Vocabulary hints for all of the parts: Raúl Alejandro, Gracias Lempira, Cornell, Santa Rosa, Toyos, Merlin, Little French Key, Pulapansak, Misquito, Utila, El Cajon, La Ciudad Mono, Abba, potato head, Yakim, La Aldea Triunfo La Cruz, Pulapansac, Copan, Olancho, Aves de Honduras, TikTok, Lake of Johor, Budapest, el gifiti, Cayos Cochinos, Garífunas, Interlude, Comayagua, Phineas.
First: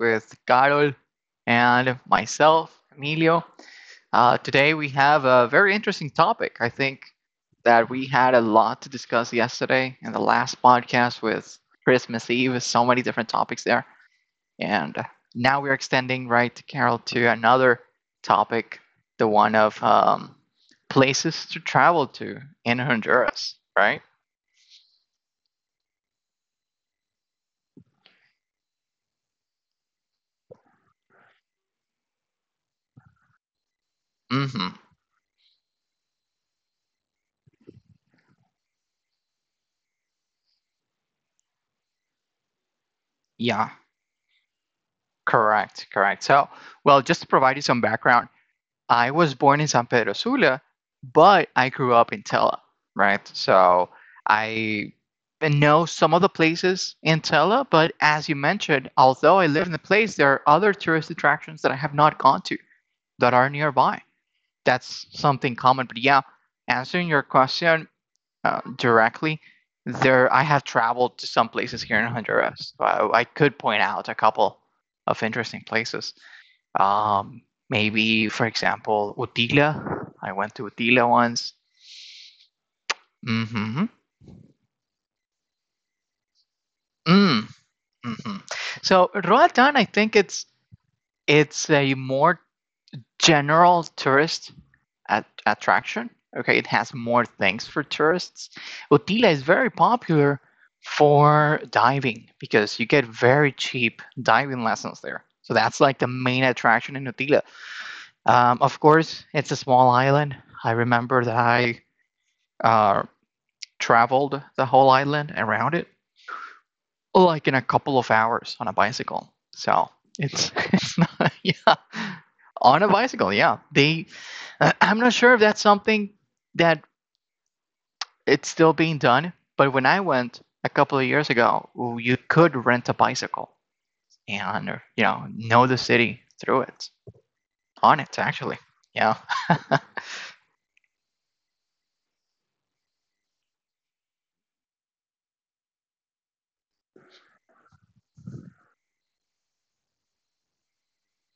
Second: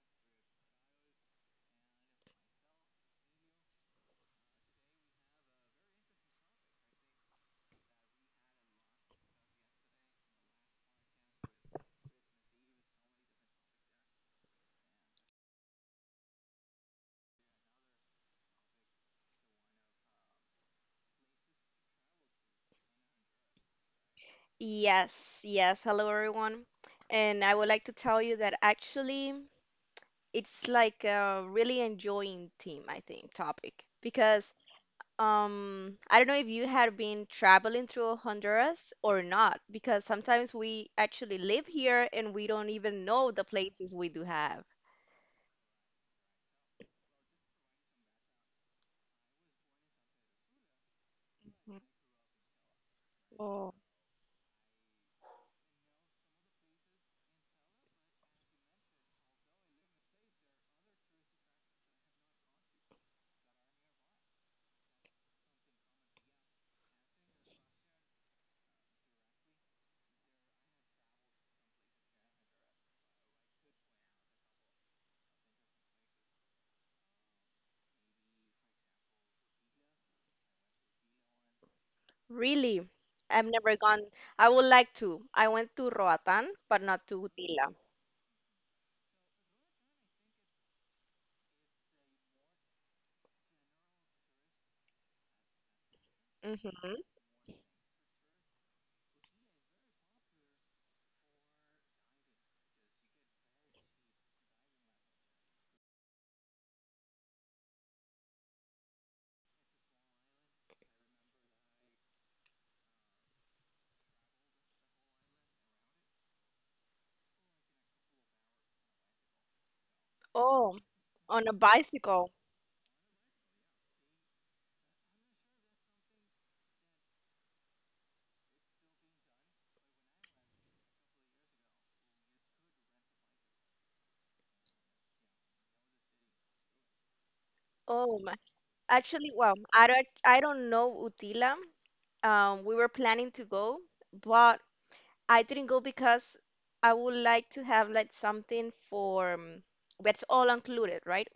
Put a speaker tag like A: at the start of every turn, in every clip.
A: with Carol and myself, Emilio. Today we have a very interesting topic. I think that we had a lot to discuss yesterday in the last podcast with Christmas Eve, so many different topics there. And now we're extending, right, Carol, to another topic, the one of places to travel to in Honduras, right?
B: Yes, yes. Hello, everyone. And I would like to tell you that actually it's like a really enjoying theme, I think, topic. Because
A: hmm
B: I don't know if you had been traveling through Honduras or not, because sometimes we actually live here and we don't even know the
A: Yeah.
B: places we do have.
A: Correct, correct. So, well, just to provide you some background, I was born in San Pedro Sula, but I grew up in Tela, right?
B: Oh,
A: So I know some of the places in Tela, but as you mentioned, although I live in the place, there are other tourist attractions that I have not gone to that are nearby. That's something common. But yeah, answering your question directly, there I have traveled to some places here in Honduras. So I could point out a couple of interesting places. Um, Maybe, for example, Utila. I went to Utila once.
B: really, I've never
A: Mm-hmm.
B: gone. I would like to. I went to Roatan, but not to
A: Mm,
B: Utila.
A: hmm So Roatan, I think it's a more general tourist attraction. Okay, it has
B: Hmm.
A: more things for tourists. Utila is very popular for diving because you get very cheap diving lessons there. So that's like the main attraction in Utila. Of course, it's a small island. I remember that I uh, traveled the whole island around it like in a couple of hours on a bicycle. So it's
B: Oh,
A: it's not
B: on a
A: yeah
B: bicycle.
A: on a bicycle. Yeah, they. I'm not sure if that's something that it's still being done, but when I went a couple of years ago, you could rent a bicycle and know the city through it on it
B: Oh,
A: actually. Yeah.
B: actually, well, I don't know Utila. We were planning to go, but I didn't go because I would like to have like something for that's all included, right?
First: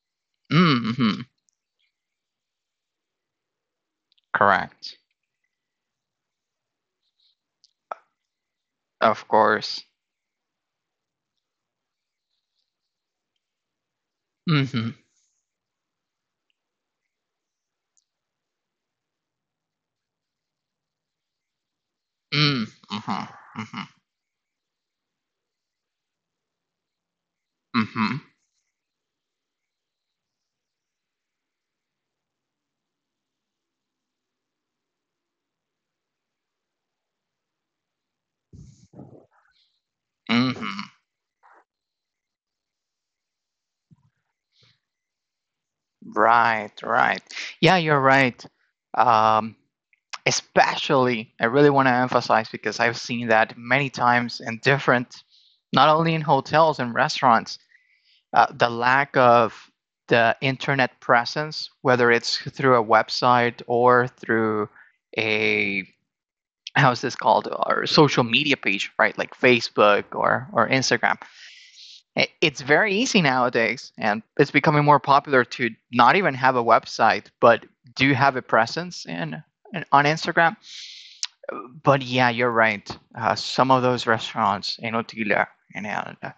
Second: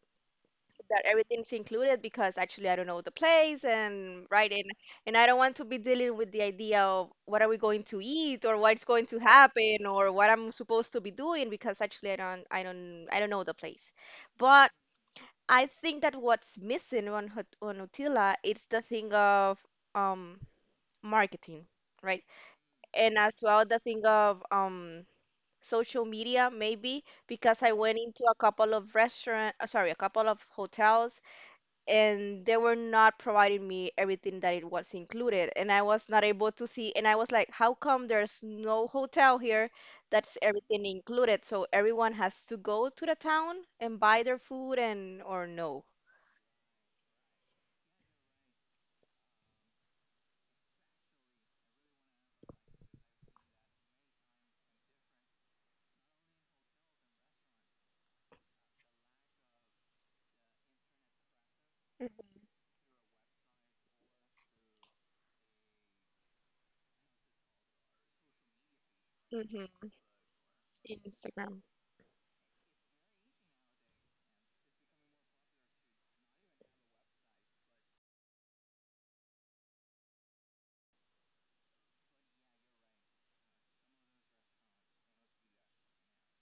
B: That
A: Mm-hmm.
B: everything's included because actually I don't know the place and right
A: Correct.
B: and I don't want to be dealing with the idea of what are we going to eat or what's going to
A: Of course.
B: happen or what I'm supposed to be doing because actually I don't know the place. But
A: Mm-hmm.
B: I think that what's missing on Utila is the thing of um marketing, right? And
A: Mm-hmm.
B: as well the
A: Mm-hmm.
B: thing of social media maybe because I went
A: Mm-hmm.
B: into a couple of hotels and they were not providing me everything that it was included and I was not able to see and I was like, how come there's no hotel here that's
A: Mhm.
B: everything included? So everyone has to go to the town and buy their food and or no.
A: Right, right. Yeah, you're right. Um, Especially, I really want to emphasize because I've seen that many times in different, not only in hotels and restaurants, the lack of the internet presence, whether it's through a website or through a, how's this called, or social media page, right? Like
B: Mm-hmm.
A: Facebook or Instagram.
B: Instagram.
A: It's very easy nowadays, and it's becoming more popular to not even have a website, but do have a presence in on Instagram. But yeah, you're right. Some of those restaurants in Otila and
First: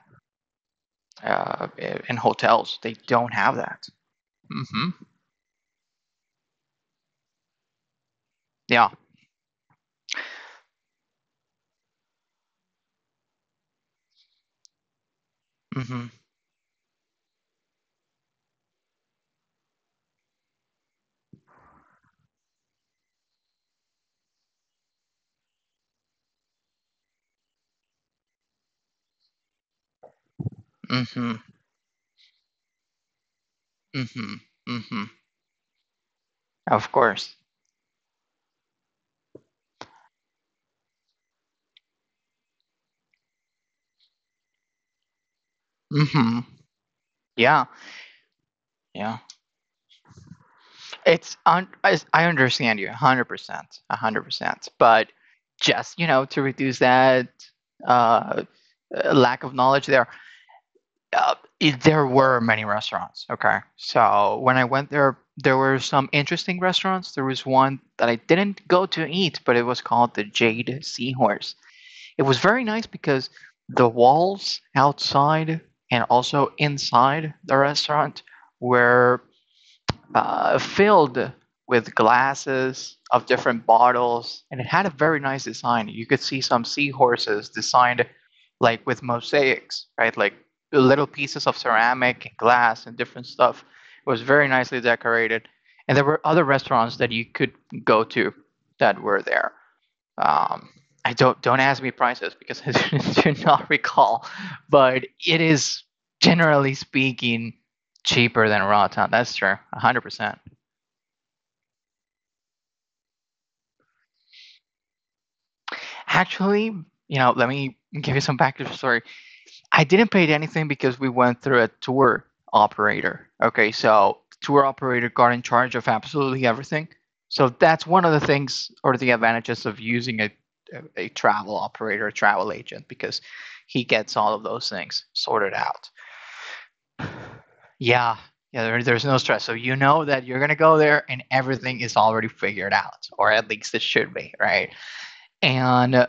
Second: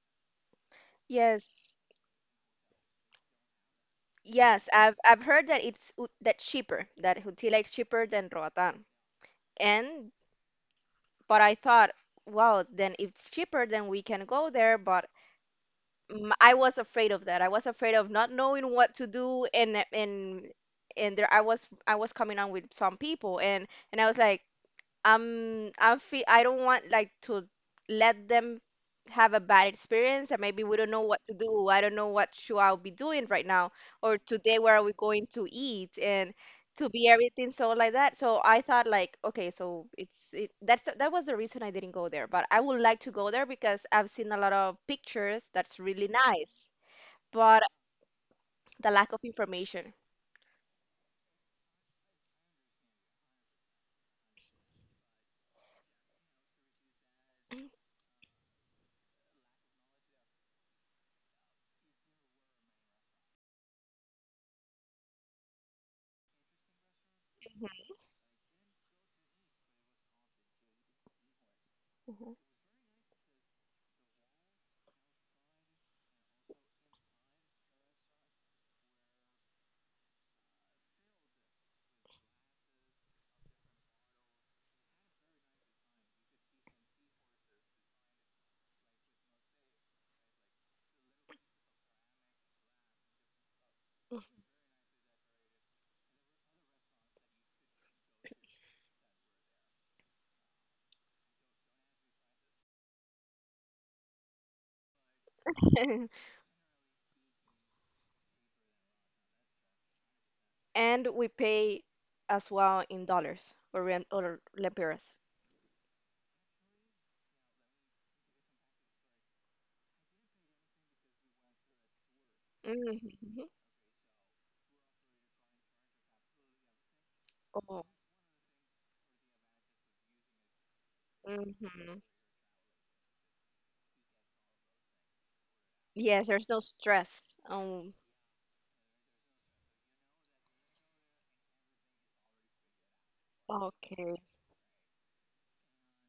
A: uh,
B: Yes,
A: in hotels, they don't have that.
B: yes,
A: hmm
B: I've heard that it's that cheaper, that Hutila is cheaper than Roatan.
A: Yeah.
B: And but I thought, wow, then if it's cheaper, then we can go there. But
A: hmm
B: I was afraid of that. I was afraid of not knowing what to do, and and there I was coming on with some people, and I was like. I feel I don't want like to let them have a bad experience and maybe we don't know what to
A: hmm
B: do. I don't know what should I be doing right now or
A: hmm
B: today where are we
A: hmm
B: going to eat and to
A: Of
B: be
A: course.
B: everything so like that. So I thought like okay, so it's it, that's the, that was the reason I didn't go there, but I would like to go there because I've seen a lot of pictures that's really
A: hmm
B: nice, but
A: Yeah.
B: the lack
A: Yeah.
B: of information.
A: It's I understand you 100%, 100%. But just, you know, to reduce that uh, lack of knowledge there, there were many restaurants. Okay. So when I went there, there were some interesting restaurants. There was one that I didn't go to eat, but it was called the Jade Seahorse. It
B: Mhm.
A: was very nice because the walls outside and also inside the restaurant were filled with glasses of different bottles, and it had a very nice design. You could see some seahorses designed like with mosaics, right? Like little pieces of ceramic and glass and different stuff. It was very nicely decorated, and there were other restaurants that you could go to that were there. Um, I don't ask me prices because I do not recall, but it is generally speaking cheaper than Raw Town. That's true, 100%.
B: And we pay as well in dollars or lempiras.
A: Actually, you know, let me give you some background story. I didn't pay anything because we went through a tour operator.
B: Mhm.
A: Okay, so tour operator got in charge of absolutely everything. So
B: Oh.
A: that's one of the things or the advantages of using a travel
B: Mm-hmm.
A: operator, a travel agent, because he gets all of those things sorted out.
B: Yes, there's no stress.
A: Yeah, yeah, there's no stress. So you know that you're gonna go there and everything is already figured out, or at least it should
B: Okay.
A: be, right? And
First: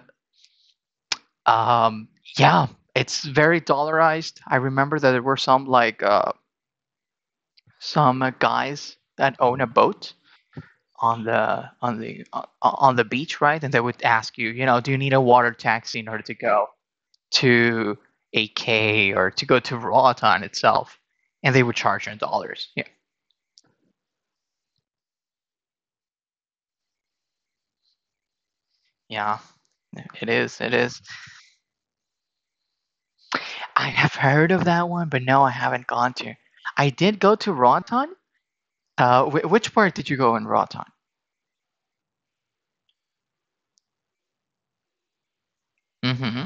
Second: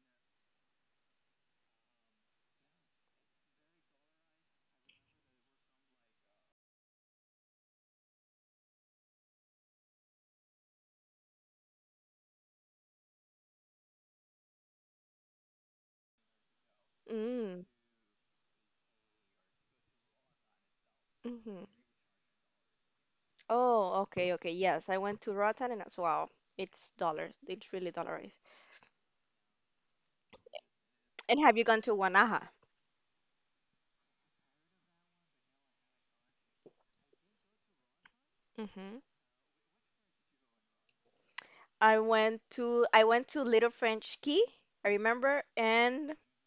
A: Um, yeah, it's very dollarized. I remember that there were some like some guys that own a boat on the on the on the beach, right? And they would ask you, you know, do you need a water taxi in order to go
B: Mm.
A: to AK or to go to Roatan itself? And
B: Mm-hmm.
A: they would charge you in dollars. Yeah,
B: Oh, okay, okay. Yes, I went to Roatan and as well. It's dollars. It's really dollarized.
A: yeah, it is. It is.
B: And have you gone to Wanaja?
A: I have heard of that one, but no, I haven't gone to. I did go to Roatan.
B: Mm-hmm.
A: Which part did you go in Roatan?
B: I went to Little French Key, I remember, and
A: hmm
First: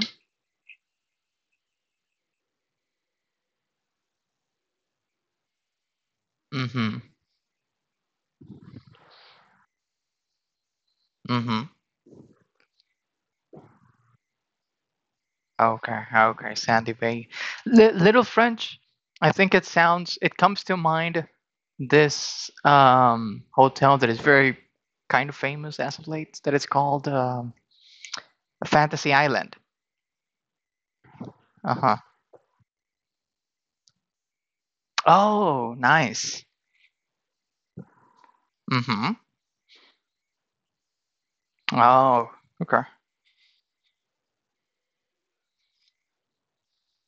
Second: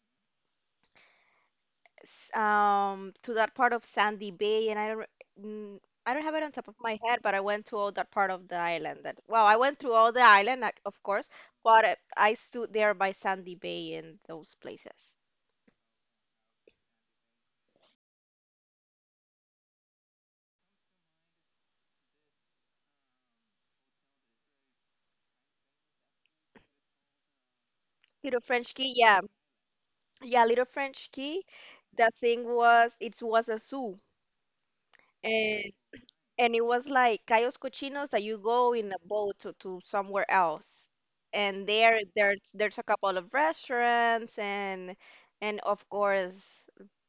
B: to that part of Sandy Bay, and I don't mm, I don't have it on top of my
A: Mm-hmm.
B: head, but I went to all that part of the island. That well, I went through all the island, like, of course,
A: Mm-hmm.
B: but I stood there by Sandy Bay and those places.
A: Okay. Okay. Sandy Bay. Little French. I think it sounds. It comes to mind this hotel that is very kind of famous as of late. That it's called
B: Little French Key,
A: Fantasy
B: yeah,
A: Island.
B: yeah, Little French Key.
A: Uh huh.
B: The thing was, it was a zoo, and
A: Oh, nice.
B: it was like Cayos Cochinos that you go in a
A: Mm-hmm.
B: boat to somewhere else. And there
A: Oh.
B: there's there's a
A: Okay.
B: couple of restaurants and of course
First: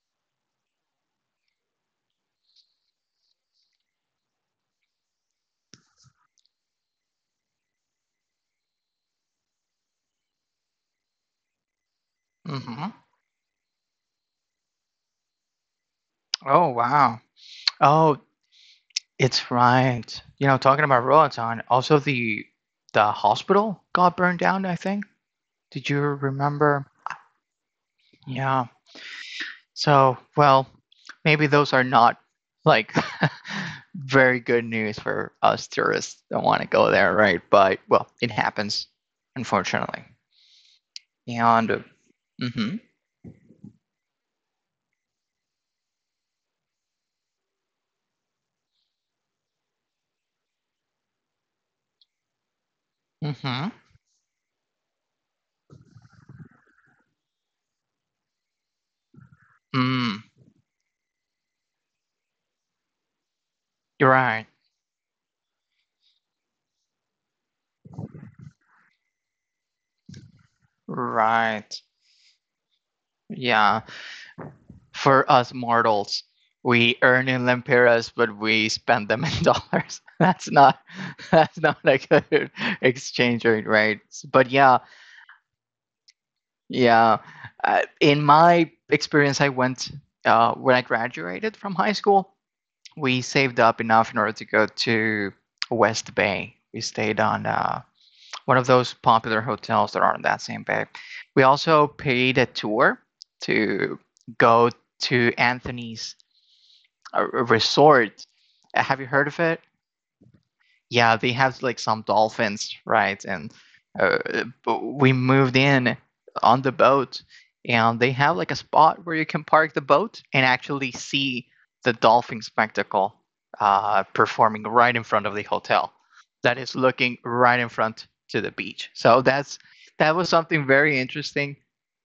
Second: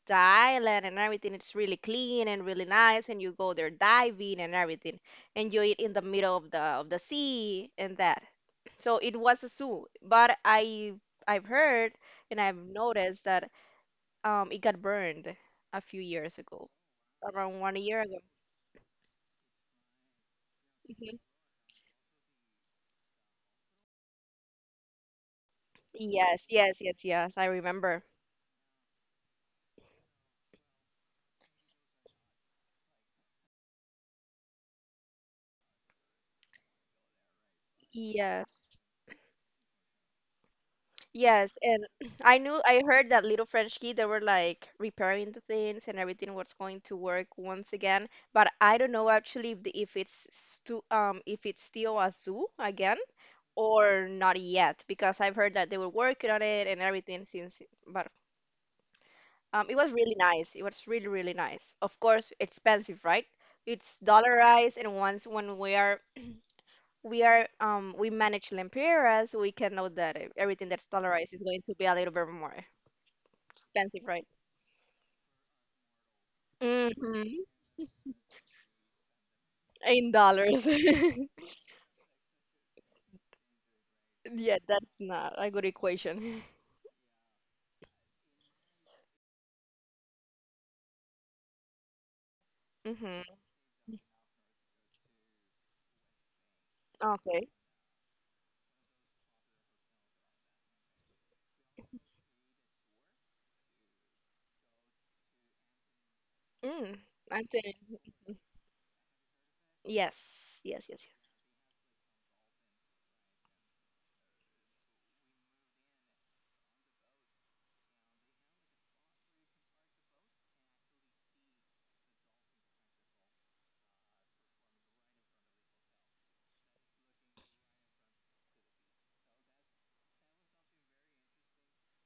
B: the island and everything. It's really clean and really nice and you go there diving and everything. And you eat in the middle of the sea and that. So it was a zoo. But I've heard and I've
A: Mm-hmm.
B: noticed that it got burned a few years ago.
A: Oh wow.
B: Around one year ago.
A: Oh, it's right. You know, talking about
B: Mm-hmm.
A: Roatan, also the hospital got burned down. I think. Did you
B: Yes, yes,
A: remember?
B: yes, yes. I remember.
A: Yeah. So, well, maybe those are not like very good news for us tourists that want to go there, right? But well, it
B: Yes.
A: happens, unfortunately.
B: Yes, and
A: Beyond.
B: I knew I
A: Mhm.
B: heard that Little French Kid they were like repairing the things and everything was going to work once again, but I don't know actually if it's stu if it's still a zoo again
A: Mhm.
B: or not yet because I've heard that they were working on it and everything since but it was really
A: Mm.
B: nice. It was really nice. Of course, expensive, right? It's
A: You're right.
B: dollarized and once when we manage lempiras, we can know that everything that's dollarized is going to
A: Right.
B: be a little bit more
A: Yeah.
B: expensive, right?
A: For us mortals, we earn
B: Mm-hmm.
A: in lempiras, but we spend them in dollars.
B: In
A: That's
B: dollars.
A: not. That's not a good exchange rate, right? But
B: Yeah,
A: yeah,
B: that's not a good equation.
A: yeah. In my experience, I went when I graduated from high school. We
B: Mm-hmm.
A: saved up enough in order to go to West Bay. We stayed on
B: Okay.
A: one of those popular hotels that are on that same bay. We also paid a tour to go to Anthony's
B: Mm. I think
A: resort. Have you heard of it?
B: yes, yes, yes,
A: Yeah,
B: yes.
A: they have like some dolphins, right? And uh, we moved in on the boat, and they have like a spot where you can park the boat and actually see the dolphin spectacle performing right in front of the hotel. That is looking right in front to the beach. So that's that was something very interesting,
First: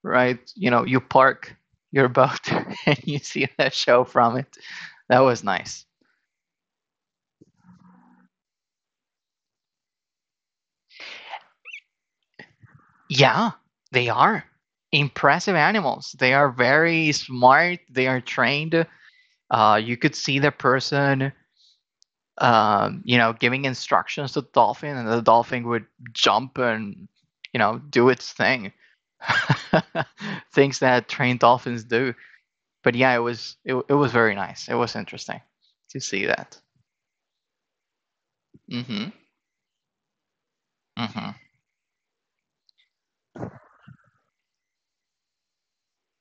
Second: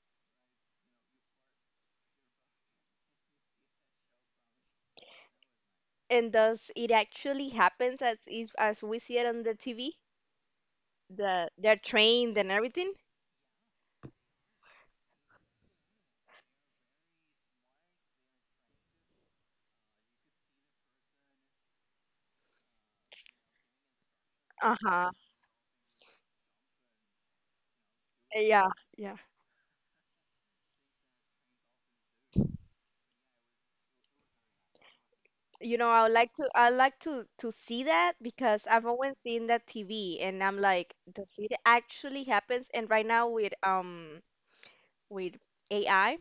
A: right? You know, you park your boat and you see that show from it. That was nice.
B: And does it actually happens as we see it on the TV? They're trained and everything?
A: Yeah, they are impressive animals. They are very smart. They are trained. You could see the person, you know, giving instructions to the dolphin, and
B: Uh-huh.
A: the dolphin would jump and, you know, do its
B: Yeah,
A: thing.
B: yeah.
A: Things that trained dolphins do. But yeah, it it was very nice. It was interesting
B: You know,
A: to
B: I would
A: see
B: like to
A: that.
B: to see that because I've
A: Mm-hmm.
B: always seen that TV and I'm like, does
A: Mm-hmm.
B: it actually happens? And right now with with AI, I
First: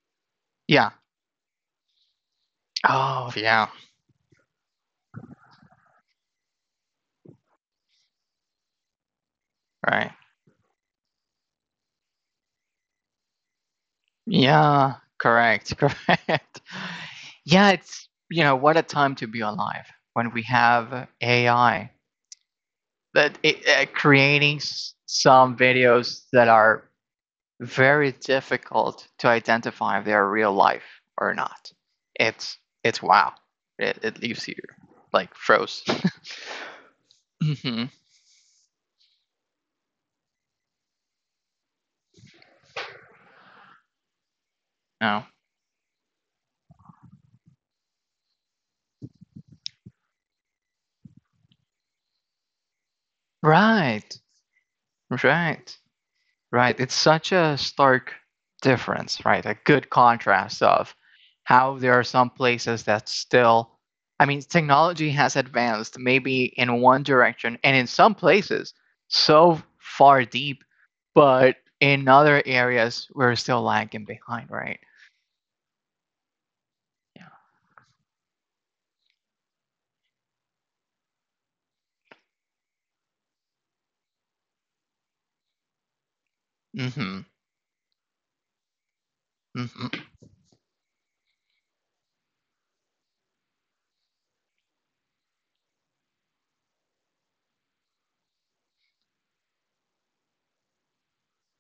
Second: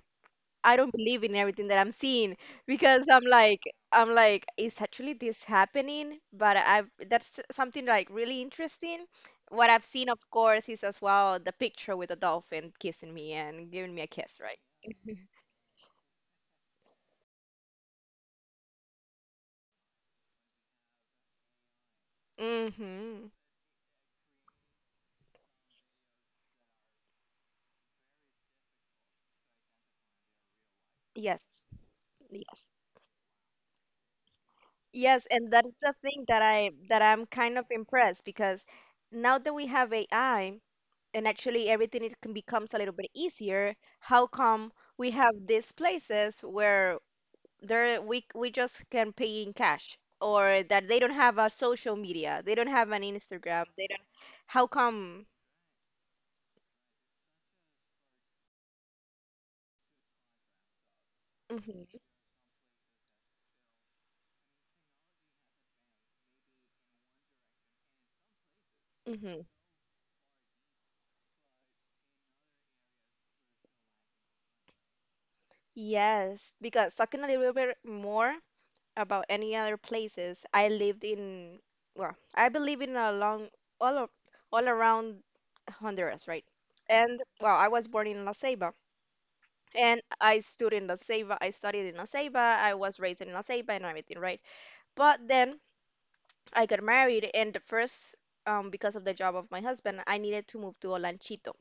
B: I
A: Yeah.
B: don't believe in everything that I'm seeing because I'm
A: Oh,
B: like
A: yeah.
B: is actually this happening? But I've that's something like really interesting. What I've seen,
A: Right.
B: of course, is as well the picture with the dolphin kissing me and giving me a kiss, right?
A: Yeah, correct, correct. Yeah, it's, you know, what a time to be alive when we have AI
B: Mm-hmm.
A: that creating some videos that are very difficult to identify if they are real life or
B: Yes.
A: not. It's
B: Yes.
A: it's wow. It leaves you
B: Yes,
A: like
B: and that is
A: froze.
B: the thing that I that I'm kind of
A: hmm
B: impressed because now that we have AI and actually everything it can becomes a little bit easier, how come we
A: Oh,
B: have these places where there we just can pay in cash or that they don't have a social media, they don't have an Instagram, they don't
A: right,
B: how come?
A: right. Right. It's such a stark difference, right? A good contrast of how there
B: hmm
A: are some places that still, I mean, technology has advanced maybe in one direction and in some places
B: hmm
A: so far deep, but in other areas we're still lagging behind, right?
B: Yes, because talking a little bit more about any other places. I lived in, well, I believe in a long, all, all around Honduras, right?
A: Yeah. Mm-hmm.
B: And, well, I was born in La Ceiba.
A: Mm-hmm.
B: And I stood in La Ceiba. I studied in La Ceiba. I was raised in La Ceiba and everything, right? But then I got married, and the first, because of the job of my husband, I needed to move to Olanchito.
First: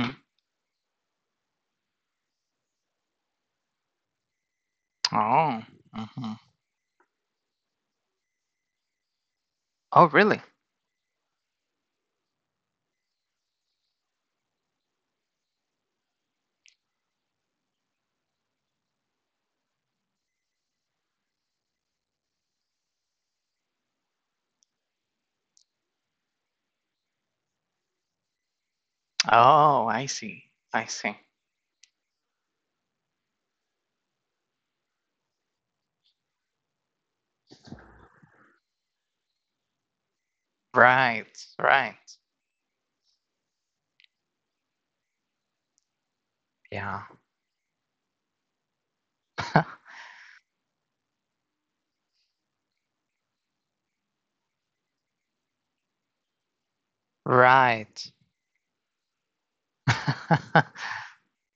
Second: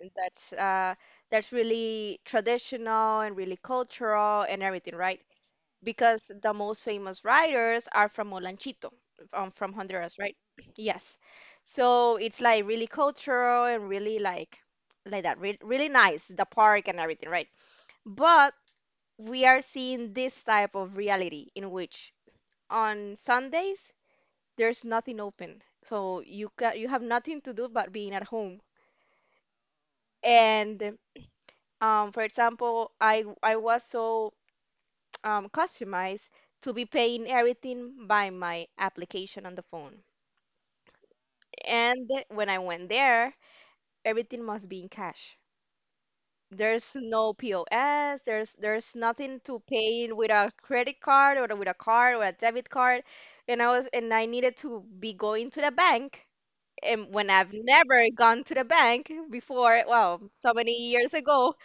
B: And that's really traditional and really cultural and everything, right?
A: Oh.
B: Because
A: Mm-hmm.
B: the most famous writers are from Olanchito, from
A: Oh,
B: Honduras, right?
A: really?
B: Yes. So it's like really cultural and really like that, re really nice, the park and everything, right? But we are seeing this type of reality in which on Sundays there's nothing open. So you ca you have nothing to do but being at home.
A: Oh, I see. I
B: And
A: see.
B: for example, I was so customized to be paying everything by my application on the phone.
A: Right.
B: And
A: Right.
B: when I went there, everything must be in cash. There's
A: Yeah.
B: no POS, there's nothing to pay with a credit card or with a card or a debit card. And I was and I needed to be going to the bank. And when I've never
A: right.
B: gone to the bank before, well, so many years ago,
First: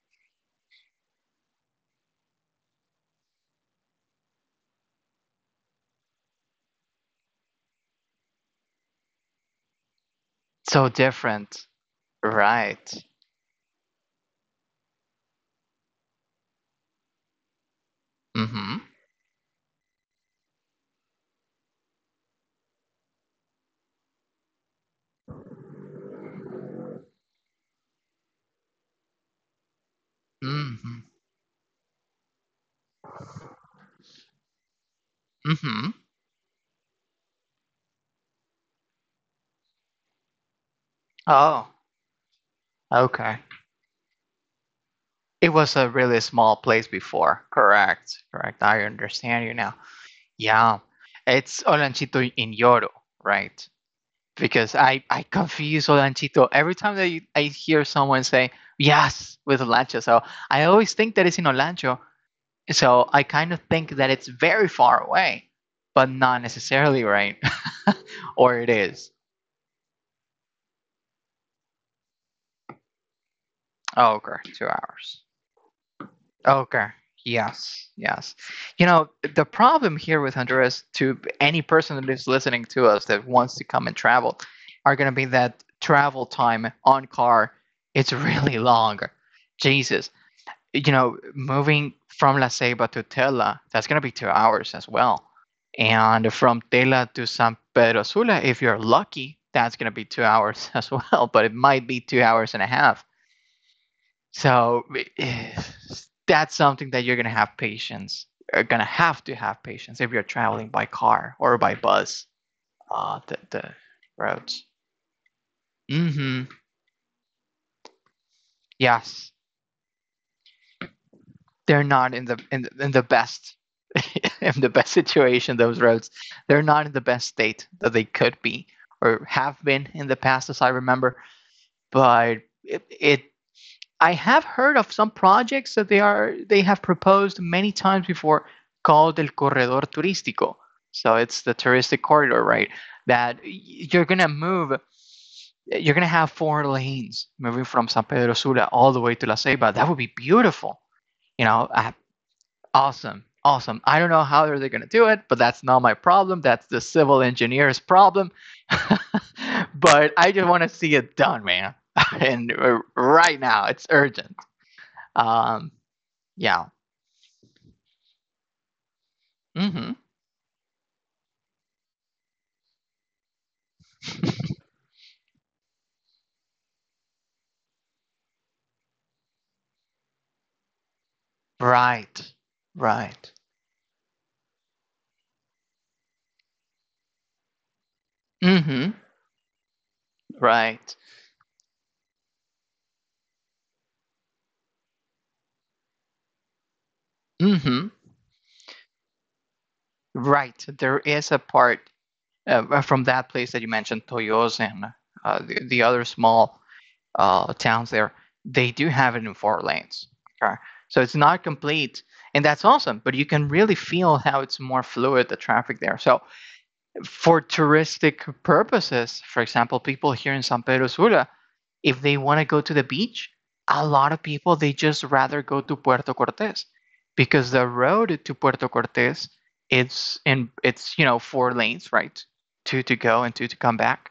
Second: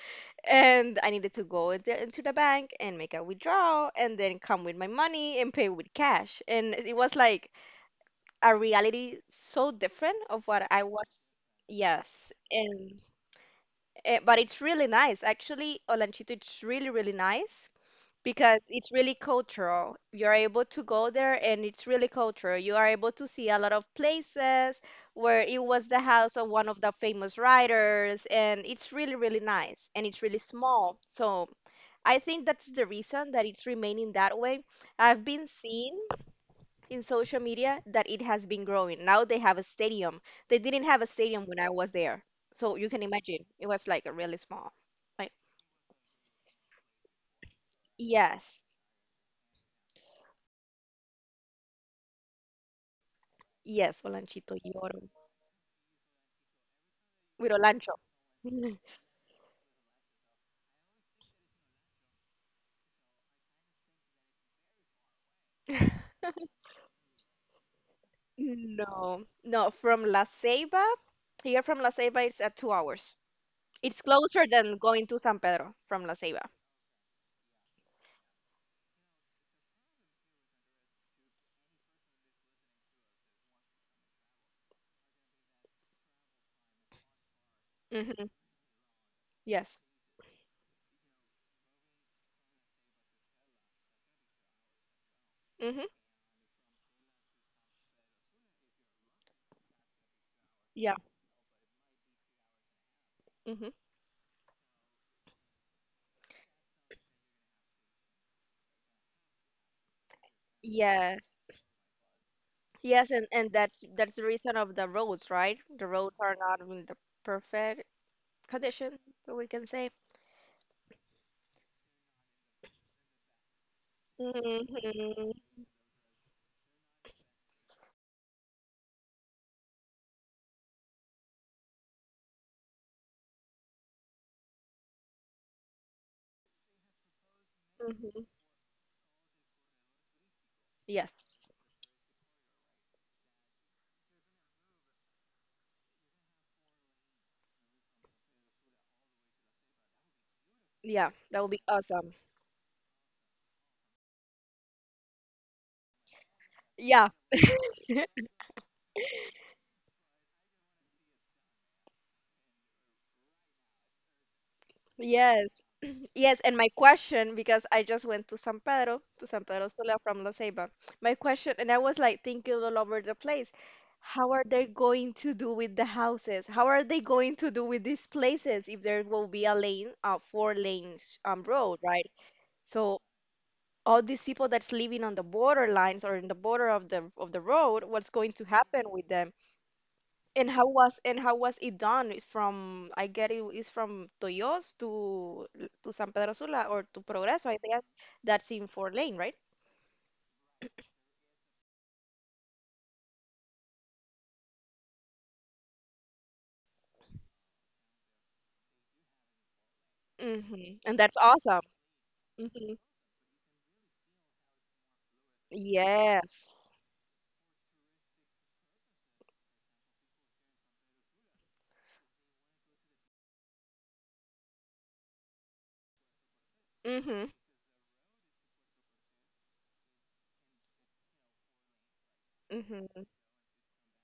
B: and I needed to go into the bank and make a withdrawal and then come with my money and pay with cash. And it was like a reality so different of what I
A: so
B: was.
A: different.
B: Yes. And,
A: Right.
B: but it's really nice. Actually, Olanchito, it's really, really nice because
A: Mm-hmm.
B: it's really cultural. You're able to go there and it's really cultural. You are able to see a lot of places where it was the house of one of the famous writers and it's really, really nice and it's really
A: Mm-hmm.
B: small. So I think that's the reason that it's remaining that way. I've been
A: Mm-hmm.
B: seeing in social media that it has been growing. Now they have a stadium. They didn't have a stadium when
A: Oh,
B: I was there. So you can
A: okay.
B: imagine, it was like a really small. Like,
A: It was a really small place before. Correct. Correct.
B: yes,
A: I understand you now. Yeah. It's Olanchito in Yoro, right?
B: yes, Olanchito
A: Because
B: y
A: I,
B: Oro.
A: I confuse Olanchito every time that I
B: With
A: hear
B: Olancho.
A: someone say yes with Olancho. So I always think that it's in Olancho. So I kind of think that it's very far away, but not necessarily right. or it is.
B: No, no, from La Ceiba, here from La Ceiba, it's at 2 hours. It's
A: Oh, okay,
B: closer
A: two
B: than going
A: hours.
B: to San Pedro from La Ceiba.
A: Okay, yes, yes. You know, the problem here with Honduras, to any person that is listening to us that wants to come and travel, are going to be that travel time on car. It's
B: Hmm.
A: really long.
B: Yes.
A: Jesus, you know, moving from La Ceiba to Tela, that's going to be 2 hours as well.
B: Hmm.
A: And from Tela to San Pedro Sula, if you're lucky, that's going to be 2 hours as
B: Yeah.
A: well, but it might be 2 hours and a half
B: Hmm.
A: so that's something that you're gonna have patience. You're gonna have to have patience if you're traveling by car
B: Yes.
A: or by bus.
B: Yes,
A: Uh, the
B: and
A: the
B: that's the reason
A: roads.
B: of the roads, right? The roads are
A: hmm
B: not in the perfect condition,
A: Yes,
B: so we can say.
A: they're not in in the best in the best
B: Hmm.
A: situation. Those roads, they're not in the best state that they could be or have been in the past, as I remember. But it I have heard of some projects that they have proposed many times
B: Hmm.
A: before called el corredor turístico. So it's
B: Yes.
A: the touristic corridor, right? That you're gonna move, you're gonna have 4 lanes moving from San Pedro Sula all the way to La Ceiba. That would be beautiful,
B: Yeah,
A: you
B: that would
A: know.
B: be awesome.
A: Awesome, awesome. I don't know how they're gonna do it, but that's not my problem. That's the
B: Yeah.
A: civil engineer's problem. But I just want to see it done, man, and right now it's urgent.
B: Yes.
A: Um,
B: Yes, and
A: yeah.
B: my question, because I just went to San Pedro
A: Mm-hmm.
B: Sula from La Ceiba. My question, and I was like thinking all over the place, how are they going to do with the houses? How are they going to do with these places if there will be a lane, a four lanes road, right?
A: Right.
B: So
A: Right.
B: all these people that's living on the borderlines or in the border of the road, what's going to happen
A: Mm-hmm.
B: with them? And
A: Right.
B: how was it done? It's from I get it is from Toyos to San Pedro Sula or to Progreso. I
A: Mm-hmm.
B: guess that's in four-lane, right?
A: Right. There is a part from that place that you mentioned, Toyos, and the other small towns there. They do have it in four lanes. Okay.
B: Mm-hmm.
A: So
B: And
A: it's
B: that's
A: not
B: awesome.
A: complete, and that's
B: Mm-hmm.
A: awesome. But you can really feel how it's more fluid, the traffic there. So
B: Yes.
A: for touristic purposes, for example, people here in San Pedro Sula, if they want to go to the beach, a lot of people, they just rather go to Puerto Cortes
B: Mm-hmm.
A: because the road to Puerto Cortes, it's four lanes, right? Two to
B: Mm-hmm.
A: go and two to come back,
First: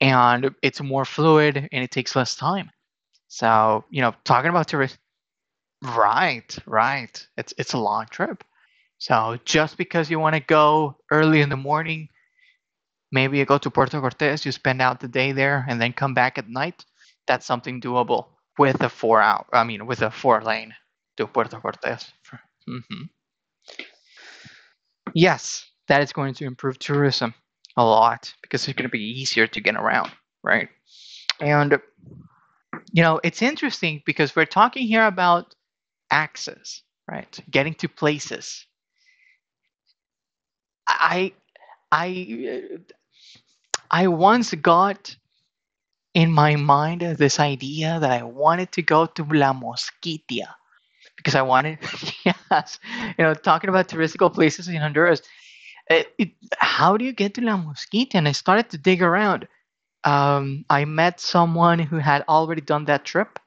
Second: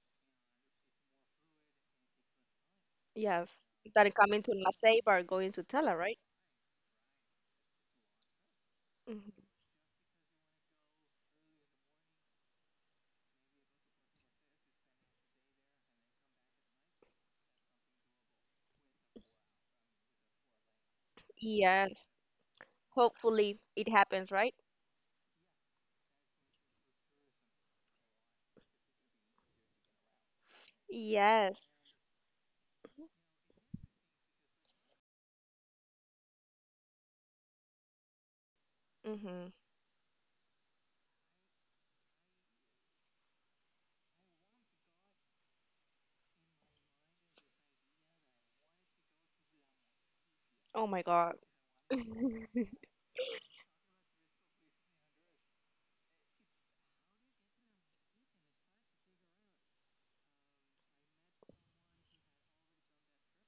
A: and it's more fluid and it takes less time.
B: Yes.
A: So,
B: That coming
A: talking
B: to
A: about
B: La
A: tourists,
B: Ceiba or going to Tela, right?
A: right, right. It's a long trip. So
B: Mm-hmm.
A: just because you want to go early in the morning, maybe you go to Puerto Cortes, you spend out the day there, and then come back at night. That's something doable with a 4 hour, I mean, with a four lane to Puerto
B: Yes.
A: Cortes. hmm
B: Hopefully it happens, right?
A: Yes, that is going to improve tourism a lot because it's going to be easier to get around, right? And,
B: Yes.
A: it's interesting because we're talking here about access, right? Getting to places.
B: Mm-hmm.
A: I, I, I once got in my mind this idea that I wanted to go to La Mosquitia
B: Oh my
A: because
B: God.
A: I wanted, yes, talking about touristical places in Honduras. It, it, how do you get to La Mosquitia? And I started to dig around. I met someone who had already done that trip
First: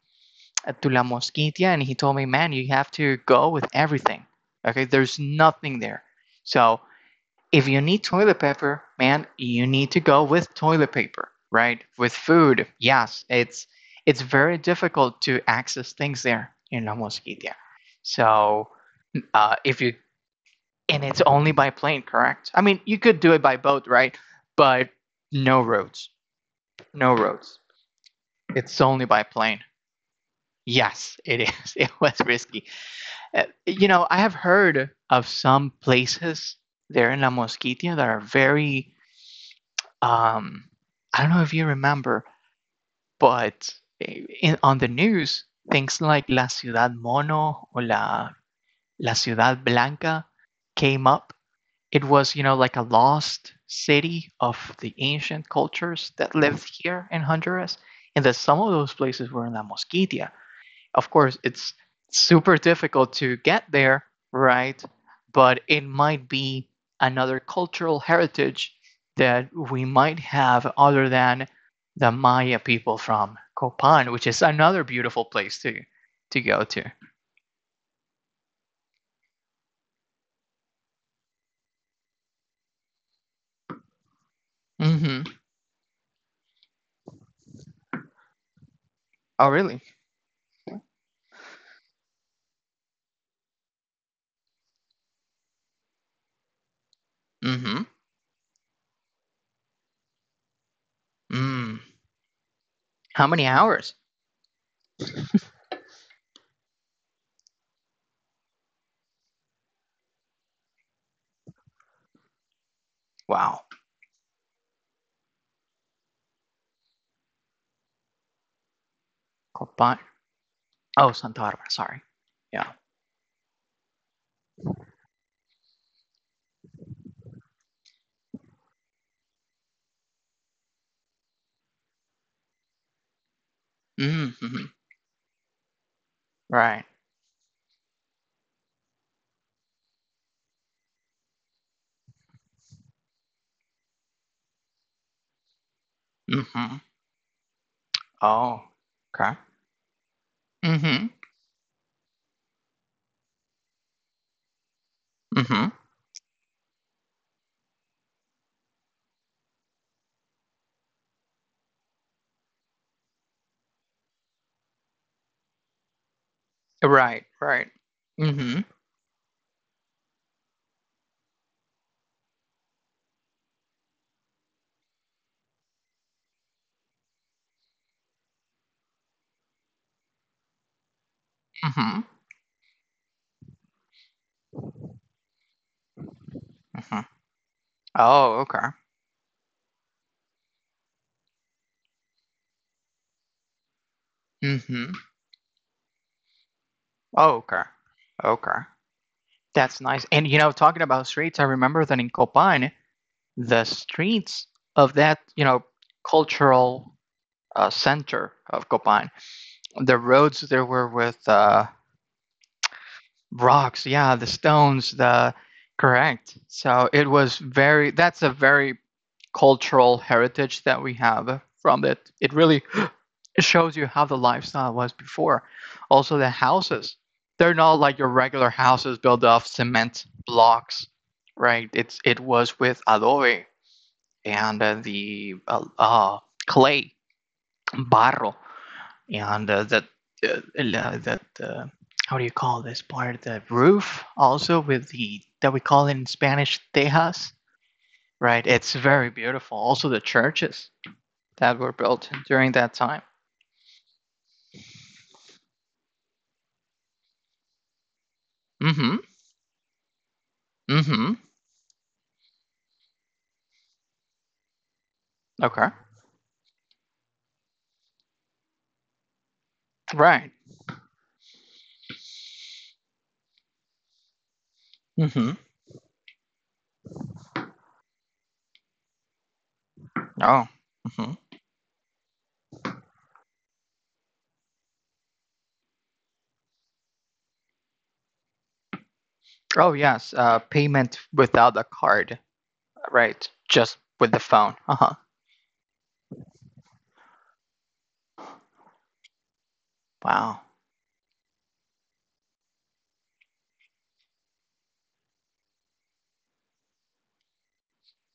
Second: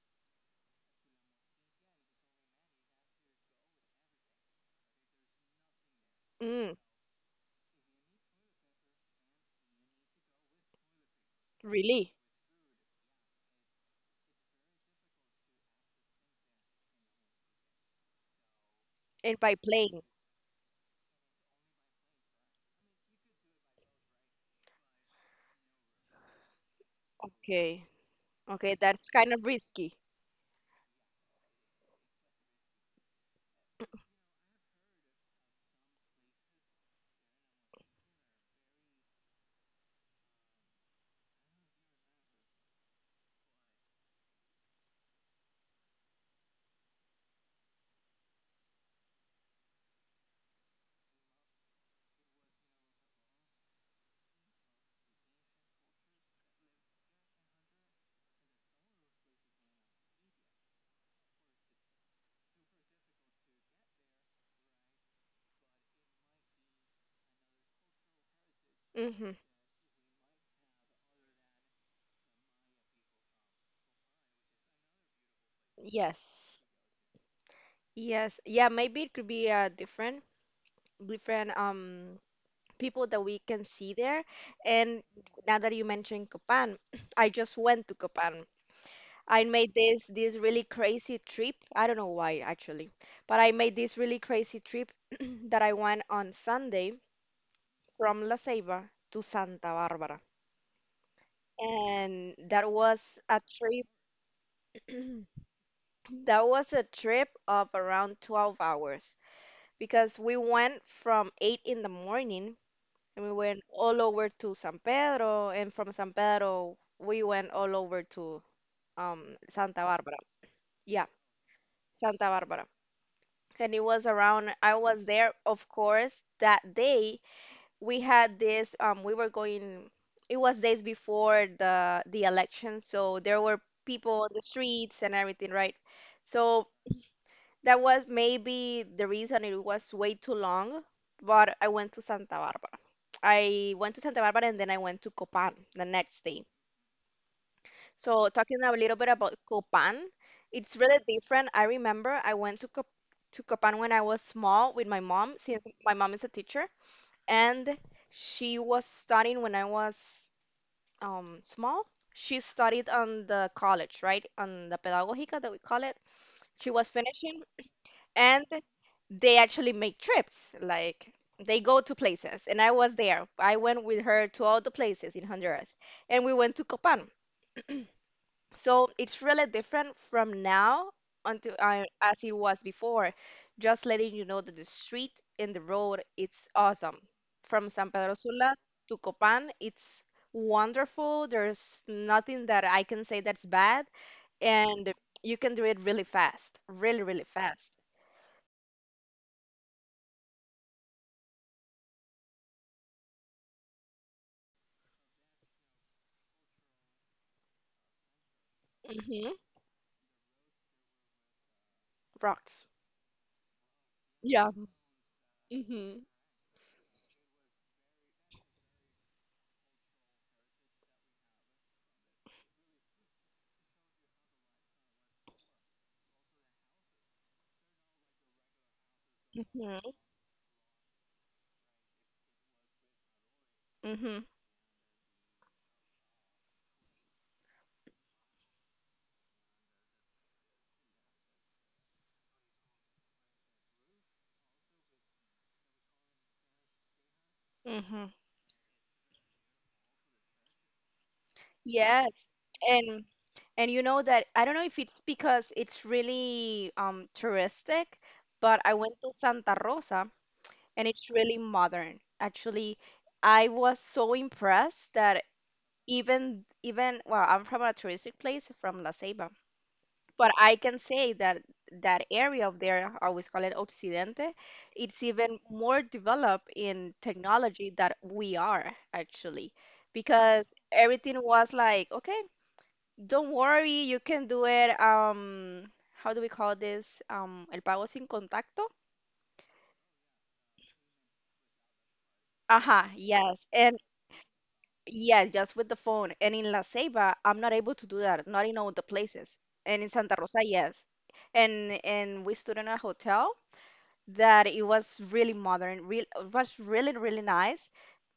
A: to La Mosquitia, and he told me, "Man, you have to go with everything. Okay, there's nothing there."
B: Mm,
A: So if you need toilet paper, man, you need to go with toilet paper, right?
B: really?
A: With food, yes, it's very difficult to access things there in La Mosquitia. So
B: And by
A: if you
B: plane.
A: and it's only by plane, correct? I mean, you could do it by boat, right? But no roads, no roads.
B: Okay. Okay,
A: It's only
B: that's
A: by
B: kind of
A: plane.
B: risky.
A: Yes, it is. It was risky. I have heard of some places there in La Mosquitia that are very. Um, I don't know if you remember, but in, on the news, things like La Ciudad Mono, or La Ciudad Blanca came up. It was, like a lost city of the ancient cultures that lived here in Honduras, and that some of those places were in La Mosquitia. Of course, it's super difficult to get there, right? But it might be another cultural heritage
B: Mm-hmm.
A: that we might have other than the Maya people from Copan, which is another beautiful place to
B: Yes.
A: go to.
B: Yes. Yeah, maybe it could be different different people that we can see there. And
A: Hmm.
B: now that you mentioned Copan, I just went to Copan. I
A: Oh,
B: made
A: really?
B: this really crazy trip. I don't know why actually, but I made this really crazy trip that I went on Sunday
A: Hmm.
B: from La Ceiba to Santa Barbara.
A: Mm.
B: And that was
A: How
B: a
A: many
B: trip
A: hours?
B: That was a trip of around 12 hours because we went from 8 in the morning, and we went
A: Wow.
B: all over to San Pedro, and from San Pedro, we went all over to Santa
A: Copan.
B: Barbara. Yeah,
A: Oh, Santa Barbara. Sorry.
B: Santa Barbara.
A: Yeah.
B: And it was around, I was there, of course, that day. We had this, it was days before the election, so there were people on the
A: Hmm.
B: streets and everything, right? So
A: Right.
B: that was maybe the reason it was way too long, but I went to Santa Barbara. I went to Santa Barbara and then I went to Copan the next day.
A: Hmm.
B: So talking
A: Oh.
B: a little bit about
A: Okay.
B: Copan, it's really
A: Hmm.
B: different. I remember I went to Cop to Copan when I was small with my mom, since
A: Hmm.
B: my mom is a teacher, and she was studying when I was small. She studied on the college, right? On the Pedagogica that we call it. She was
A: Right,
B: finishing,
A: right.
B: and
A: Mhm,
B: they actually make trips like they go to places, and I was there. I went with her to all the places in Honduras, and we went to Copan. So it's really different from now until
A: mhm,
B: as it was before. Just letting you know that the street and the road, it's awesome
A: mhm.
B: from San Pedro
A: Oh,
B: Sula
A: okay.
B: to Copan. It's wonderful. There's nothing that I can say that's bad,
A: Mhm.
B: and you can do it really fast, really
A: Oh, okay.
B: fast.
A: Okay. That's nice, and, talking about streets, I remember that in Copan, the streets of that, cultural, center of Copan,
B: Hmm.
A: the roads there were with,
B: Rocks.
A: rocks, yeah, the
B: Yeah.
A: stones, the
B: Hmm.
A: correct. So it was very that's a very cultural heritage that we have from it. It really, it shows you how the lifestyle was before. Also, the houses, they're not like your regular houses built off
B: Mhm,
A: cement blocks, right? It was with adobe
B: mhm,
A: and the clay, barro, and the how do you call this part? The roof, also with the, that we call in Spanish, tejas,
B: mhm.
A: right? It's very beautiful. Also, the churches that were built
B: Yes.
A: during that time.
B: And and you know that I don't know if it's because it's really touristic, but I
A: Mm hmm.
B: went to Santa Rosa, and
A: Mm
B: it's
A: hmm.
B: really modern. Actually, I was so impressed that
A: Okay.
B: even well, I'm from a touristic place, from La Ceiba. But
A: Right.
B: I can say that that area of there, I always call it Occidente, it's
A: Mm-hmm.
B: even more developed in technology that we are actually,
A: Oh.
B: because
A: Hmm.
B: everything was like, okay, don't worry, you can do it. How do we call this? El pago sin contacto.
A: Oh, yes. Payment without a card.
B: Aha,
A: Right.
B: yes. And
A: Just with the phone. Uh huh.
B: yes, just with the phone. And in La Ceiba, I'm not able to do that, not in all the places. And in Santa Rosa,
A: Wow.
B: yes. And we stood in a hotel that it was really modern, real it was really nice,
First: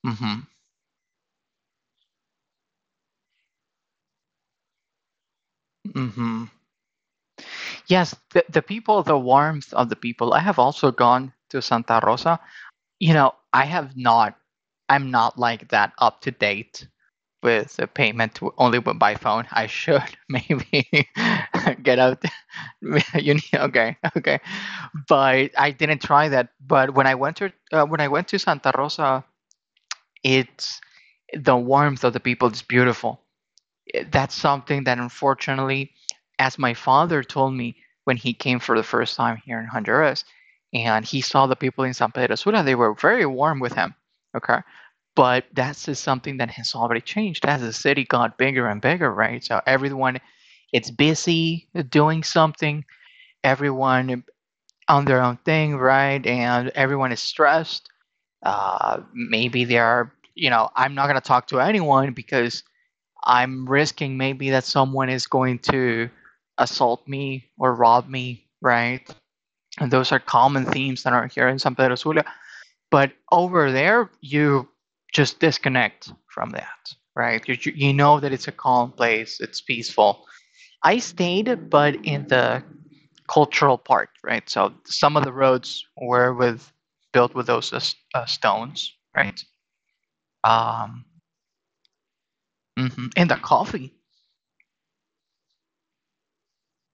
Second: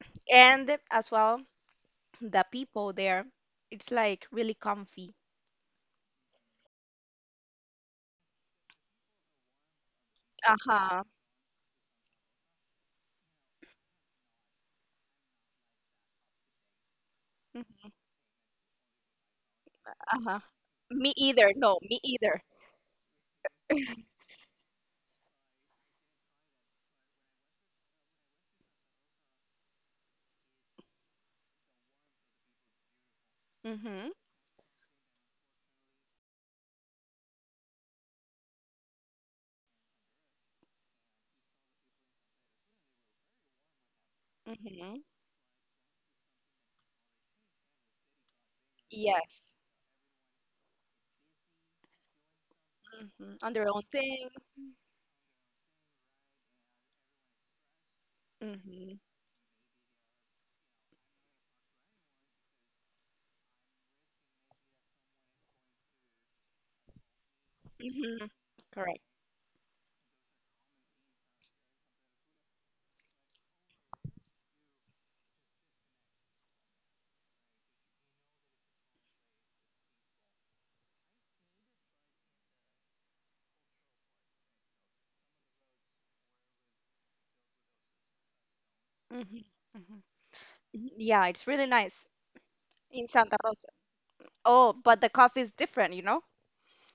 A: Mm-hmm.
B: and as well the people there, it's like really comfy.
A: Mm-hmm. Yes. The people, the warmth of the people. I
B: Uh
A: have also
B: huh.
A: gone to Santa Rosa. I have not. I'm not like that up to date
B: Uh
A: with the payment only with, by phone. I should
B: huh.
A: maybe
B: Me either. No,
A: get
B: me
A: out.
B: either.
A: You need, okay, okay, but I didn't try that. But when I went to Santa Rosa, it's the warmth of the people is beautiful.
B: Mhm.
A: That's something that, unfortunately, as my father told me when he came for the first time here in Honduras, and he saw the people in San Pedro Sula, they were very warm with him. Okay.
B: Mhm.
A: But that's just something that has already changed as the city got bigger and bigger, right?
B: Yes.
A: So everyone, it's busy doing something,
B: Mhm. On their own
A: everyone
B: thing.
A: on their own thing, right? And everyone is stressed.
B: Mhm.
A: Maybe they are, I'm not going to talk to anyone because I'm risking maybe that someone is going to assault me or rob
B: Mhm.
A: me,
B: Correct.
A: right? And those are common themes that are here in San Pedro Sula. But over there, you just disconnect from that, right? You know that it's a calm place, it's peaceful. I stayed, but in the cultural part, right? So some of the roads were with built with those stones, right?
B: Mhm. Mhm. Mhm.
A: Um,
B: Yeah, it's really nice in
A: mhm. And
B: Santa
A: the
B: Rosa.
A: coffee.
B: Oh, but the coffee is different, you know?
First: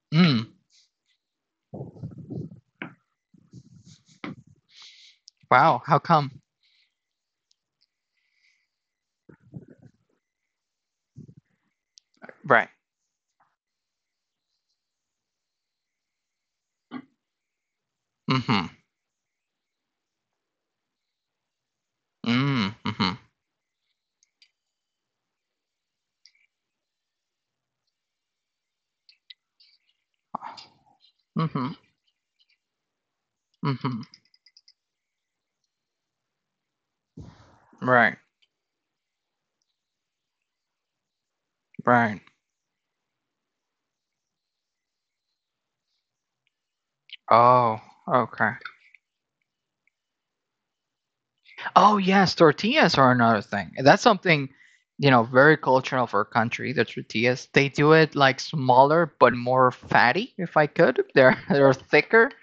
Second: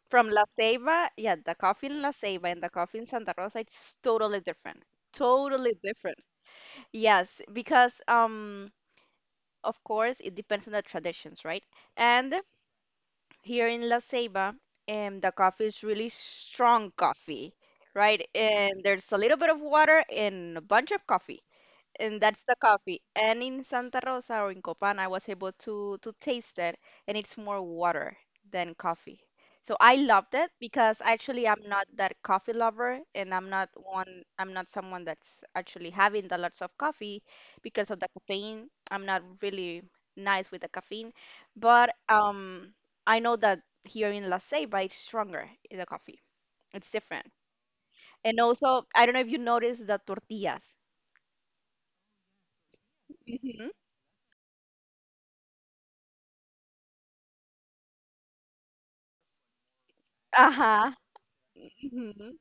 B: From La
A: Mm,
B: Ceiba, yeah, the coffee in La Ceiba and the coffee in Santa Rosa, it's totally different. Totally
A: wow, how
B: different.
A: come?
B: Yes, because of course, it depends on the traditions, right? And
A: Right.
B: here in La Ceiba, the coffee is really strong coffee, right?
A: Mm-hmm.
B: And there's a little bit of water and a bunch of coffee, and that's the
A: Mm, hmm
B: coffee.
A: mm.
B: And in Santa Rosa or in Copan, I was able to taste it, and it's more water than coffee. So I loved it because actually I'm
A: Mm-hmm.
B: not that coffee lover, and I'm not
A: Mm-hmm.
B: one. I'm not someone that's actually having the lots of coffee because of the
A: Right.
B: caffeine. I'm not really nice with the caffeine, but
A: Right.
B: I know that here in La Ceiba, it's stronger in the coffee. It's different.
A: Oh,
B: And
A: okay.
B: also, I don't know if you noticed the tortillas.
A: Oh, yes, tortillas are another thing.
B: Mm-hmm.
A: That's something, very cultural for our country. The tortillas, they do it like smaller but more fatty. If I
B: Uh-huh.
A: could, they're they're thicker.
B: Mhm.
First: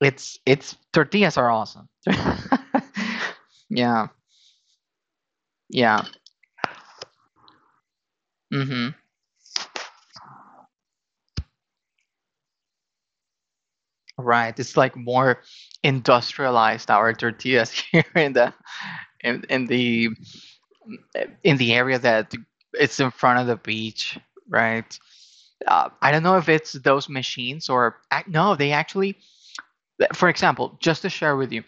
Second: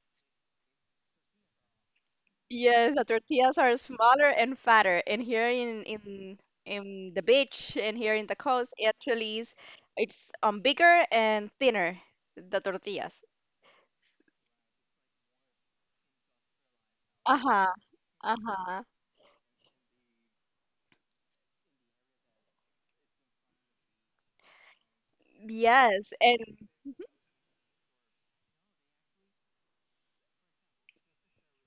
A: It's tortillas are awesome.
B: Yes, the tortillas are
A: Yeah,
B: smaller and fatter, and here in
A: yeah.
B: in in the beach and here in the coast, it
A: Hmm.
B: actually is it's bigger and thinner, the tortillas.
A: Right. It's like more industrialized, our
B: Uh-huh,
A: tortillas, here
B: uh-huh.
A: in, in the in the area that it's in front of the beach, right? I
B: Yes,
A: don't know
B: and
A: if it's those machines or no, they actually. For example, just to share with you,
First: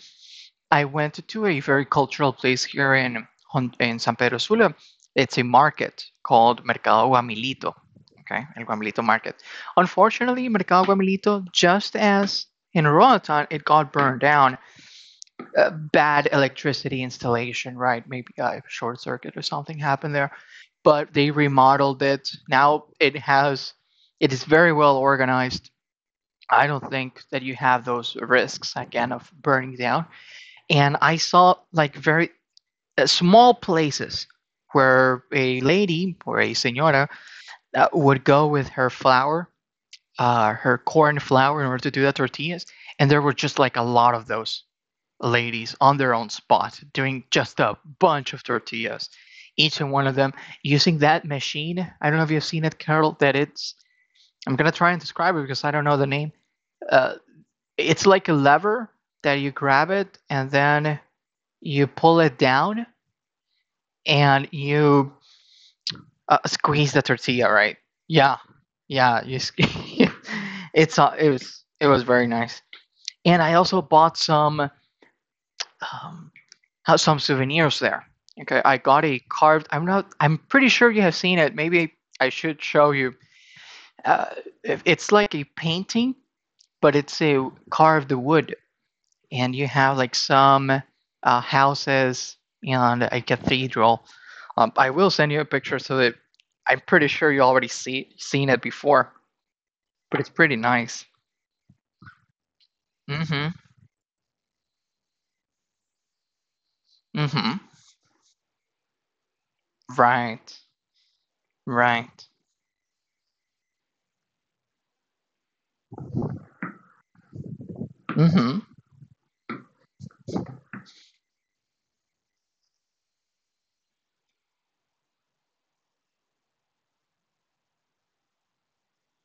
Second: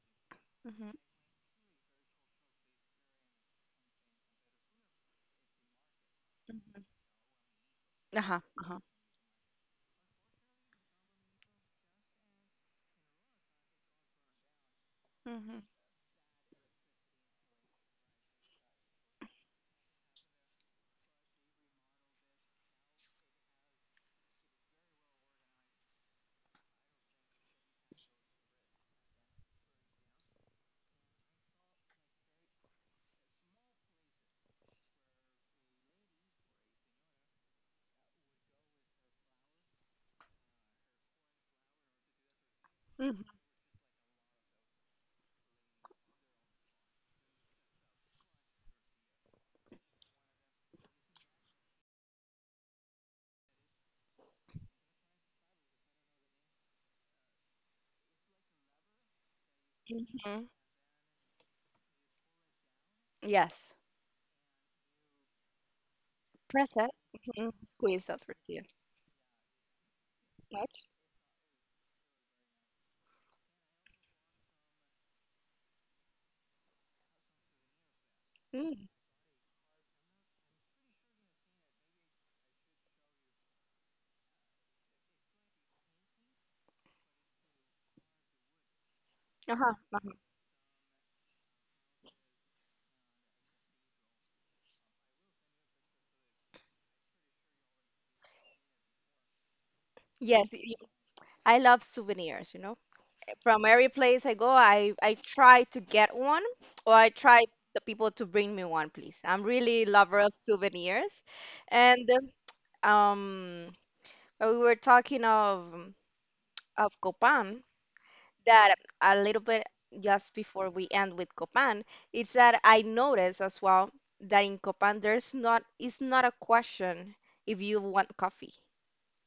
A: I
B: Mhm,
A: went to a very cultural place here in San Pedro Sula. It's a market called
B: mhm.
A: Mercado Guamilito.
B: Uh-huh,
A: Okay, El
B: uh-huh.
A: Guamilito Market. Unfortunately, Mercado Guamilito, just as in Roatan, it got burned down,
B: Mhm,
A: bad electricity installation, right? Maybe a short circuit or something happened there. But they remodeled it. Now it is very well organized. I don't think that you have those risks again of burning down. And I saw like very small places where a lady or a senora would go with her flour, her corn flour, in order to do the tortillas. And there
B: mhm,
A: were just like a lot of those ladies on their own spot doing just a bunch of tortillas, each and one of them using that machine. I don't know if you've seen it, Carol, I'm going to try and describe it because I don't know the name. Uh, it's like a lever that you grab it
B: mhm.
A: and then you pull it down
B: Yes.
A: and you
B: Press it.
A: squeeze the
B: Mhm.
A: tortilla, right?
B: Squeeze that
A: Yeah.
B: tortilla.
A: Yeah.
B: Touch.
A: It it was very nice. And I also bought um, some souvenirs there. Okay, I
B: Mm.
A: got a carved. I'm not. I'm pretty sure you have seen it. Maybe I should show you. Uh, it's like a painting, but it's a carved wood, and you
B: Uh-huh,
A: have
B: uh-huh.
A: like some houses and a cathedral. I will send you a picture so that I'm pretty sure you already seen it before, but it's
B: Yes,
A: pretty
B: y-
A: nice.
B: I love souvenirs, you know.
A: Mm-hmm.
B: From every place I go, I try to get one, or I try
A: Mm-hmm.
B: the people to bring me one, please. I'm really lover of
A: Right.
B: souvenirs. And
A: Right.
B: um, we were talking of Copan,
A: Mm-hmm.
B: that a little bit just before we end with Copan, is that I noticed as well that in Copan there's not, it's not a question if you want coffee.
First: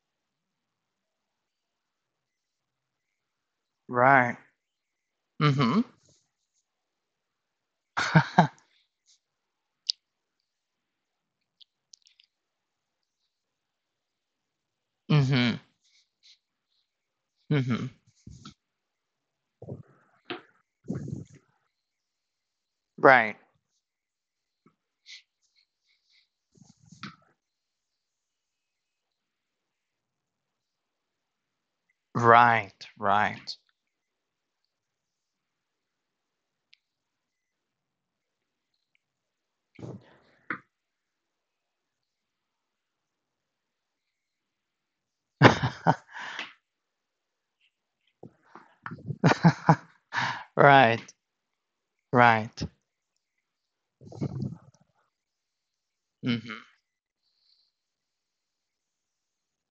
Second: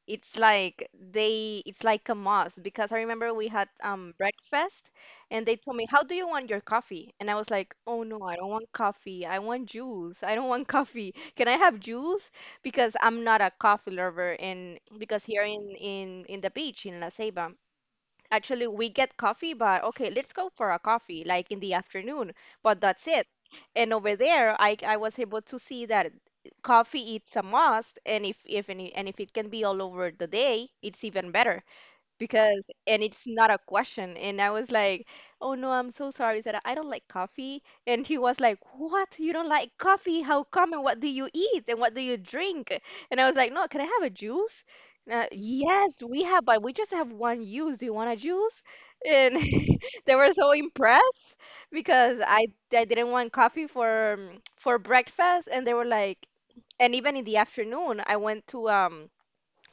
B: It's like they, it's like a must, because I remember we had
A: Right.
B: breakfast, and they told
A: Mm-hmm.
B: me, "How do you want your coffee?" And I was like, "Oh no, I don't want coffee. I want juice. I don't want coffee. Can I have juice?" Because I'm not a coffee lover, and because here
A: Mm-hmm.
B: in in the beach in La Ceiba,
A: Mm-hmm.
B: actually, we get coffee, but okay, let's go for a coffee, like in the afternoon. But that's it.
A: Right.
B: And over there, I was able to see that coffee, it's a must, and if any and if it can be all over the day, it's even better. Because
A: Right.
B: and it's not
A: Right.
B: a question, and I was like, oh no, I'm so sorry that I don't like coffee. And he was like, what, you don't like coffee, how come, and what do you eat and what do you drink? And I was like, no, can I have a juice? And, yes we have, but we just have one juice, do you want a juice? And they were so
A: Right.
B: impressed because
A: Right.
B: I didn't want coffee for breakfast, and they were like.
A: Mhm.
B: And even in the afternoon, I went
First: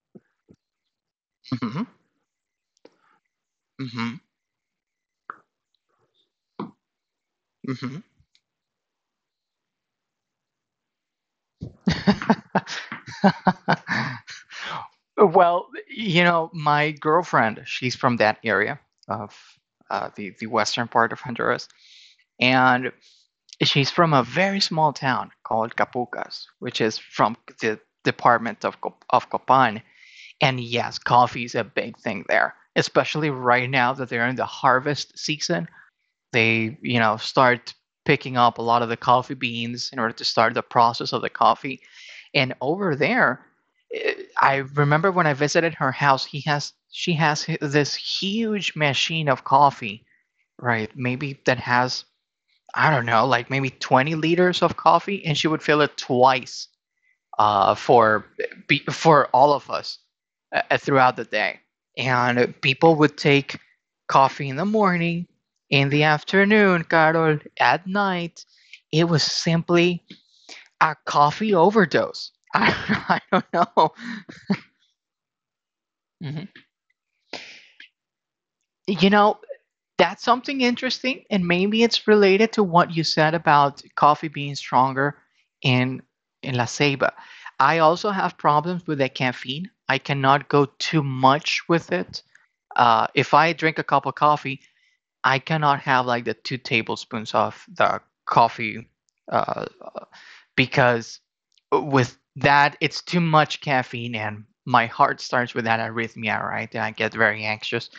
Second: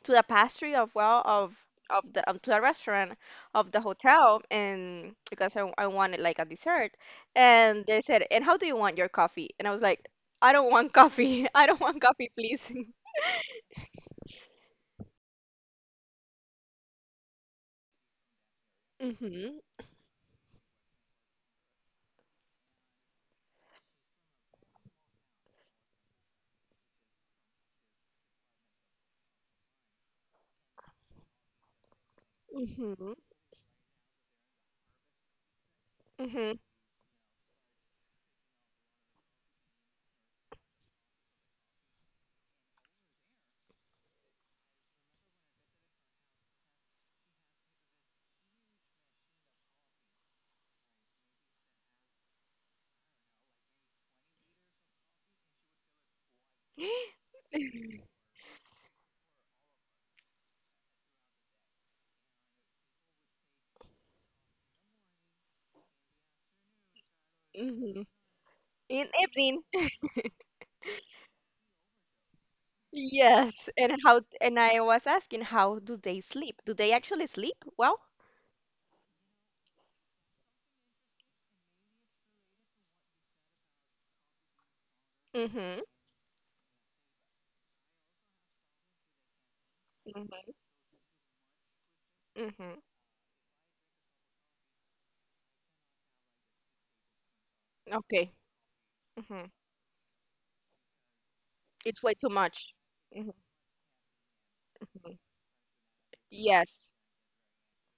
B: to the pastry of, well,
A: Mhm.
B: of the to the restaurant of the hotel, and because I wanted like a dessert, and they
A: Mhm.
B: said, and how do you want your coffee? And I was like, I don't want coffee I don't want coffee please.
A: Mhm. Well, my girlfriend, she's from that area of
B: Mhm.
A: the western part of Honduras, and she's from a very small town called Capucas, which is from the department of Copan. And yes, coffee is a big thing there,
B: Mhm.
A: especially right now that they're in the harvest season.
B: Mhm.
A: They, start picking up a lot of the coffee beans in order to start the process of the coffee. And over there, eh, I remember when I visited her house, he has she has this huge machine of coffee, right? Maybe that has I don't know, like maybe 20 liters of coffee, and she would fill it twice, uh, for for all of us, throughout the day. And people would take coffee in the morning, in the afternoon, Carol, at
B: Mhm.
A: night. It
B: In
A: was
B: evening.
A: simply a coffee overdose. I don't
B: Yes,
A: know.
B: and how, and I was asking, how do they
A: Mhm.
B: sleep, do they actually sleep well?
A: You know, That's something interesting, and maybe it's related to what you said about coffee being stronger
B: Mhm.
A: in in La Ceiba. I also have problems with the caffeine. I cannot
B: Mhm.
A: go too much with it.
B: Mhm.
A: If I drink a cup of coffee, I cannot have like the 2 tablespoons of the
B: Okay.
A: coffee,
B: Mhm.
A: uh, because
B: It's way
A: with
B: too much.
A: that it's too much caffeine, and my
B: Mhm.
A: heart starts with that arrhythmia, right? And
B: Yes.
A: I get very anxious.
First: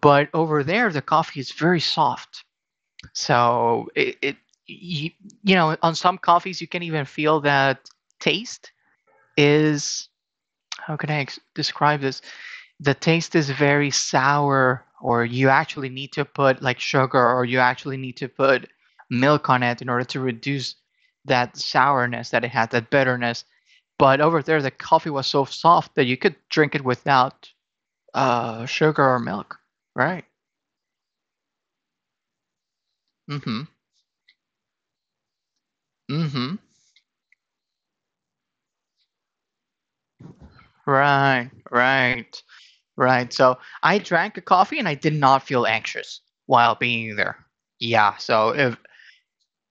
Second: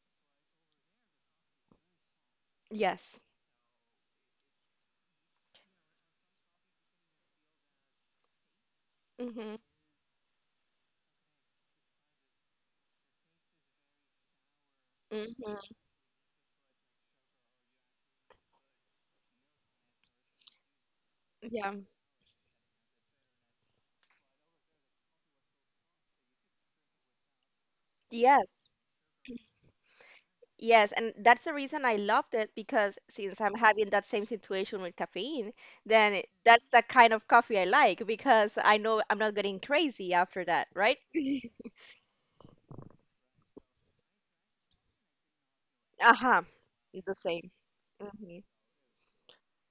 A: But over there, the coffee is very soft,
B: Yes.
A: so it you, you know, on some coffees you can even feel that taste
B: Mhm.
A: is how can I describe this? The taste is very sour, or you
B: Mm-hmm.
A: actually need to put like sugar, or you actually need to put milk on it in order to reduce that
B: Yeah.
A: sourness that it has, that bitterness. But over there, the coffee was so soft that you could drink it without
B: Yes.
A: sugar or milk. Right.
B: Yes. And that's the reason I loved it, because since
A: Mm
B: I'm
A: hmm.
B: having that same situation with caffeine, then
A: Mm
B: it-
A: hmm.
B: that's the kind of coffee I like, because I know I'm not getting crazy after that, right?
A: Right. Right. Right. So I drank a coffee and I did not feel anxious
B: Uh-huh.
A: while
B: It's the
A: being there.
B: same.
A: Yeah.
B: Hmm.
A: So if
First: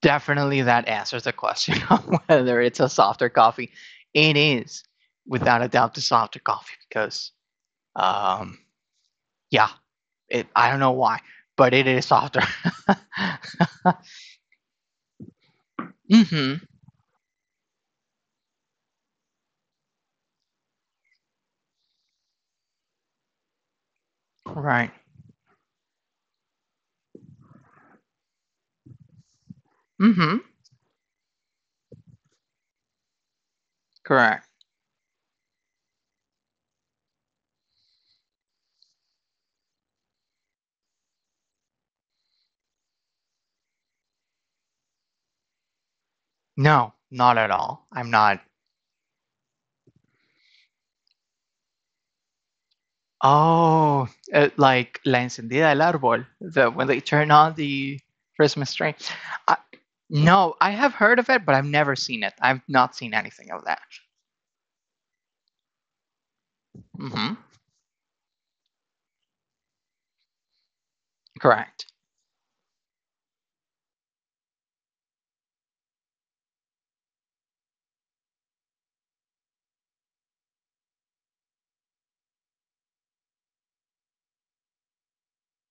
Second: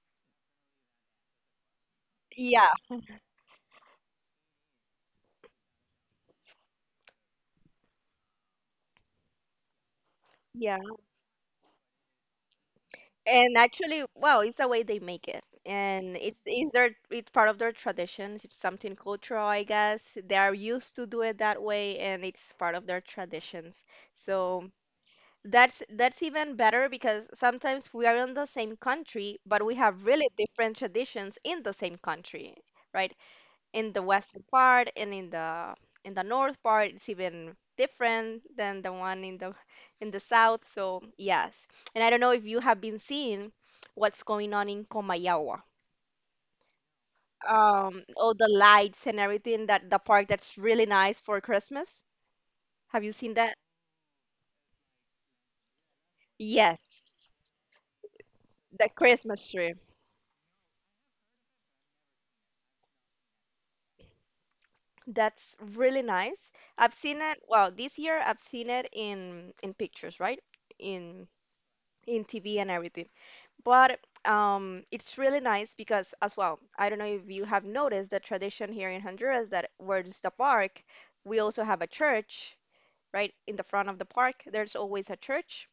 A: definitely that answers the question of whether
B: Yeah.
A: it's a softer coffee. It is without a doubt the softer coffee because um yeah, it I
B: Yeah.
A: don't know why, but it is softer.
B: And actually, wow, it's the way they make it. And it's
A: Mhm.
B: it's their it's part of their traditions. It's something cultural, I guess. They are used to do it that way, and it's part of their traditions. So
A: Right.
B: that's even better because sometimes we are in the same country, but we have really
A: Mhm.
B: different traditions in the same country, right? In the western
A: Correct.
B: part and in the north part, it's even different than the one in the south. So yes, and I don't know if you have been seeing what's going on in Comayagua.
A: No, not at all. I'm
B: All
A: not.
B: the lights and everything, that the park that's really nice for Christmas. Have you seen that?
A: Oh, like La Encendida del Árbol, the
B: Yes,
A: when they turn on the Christmas
B: the
A: tree.
B: Christmas tree.
A: No, I have heard of it, but I've never seen it. I've not seen anything of that.
B: That's really nice. I've seen
A: Hmm
B: it, well, this year I've seen it in pictures, right? In
A: Correct.
B: TV and everything. But it's really nice because as well, I don't know if you have noticed the tradition here in Honduras, that where's the park, we also have a church, right? In the front of the park, there's always a church.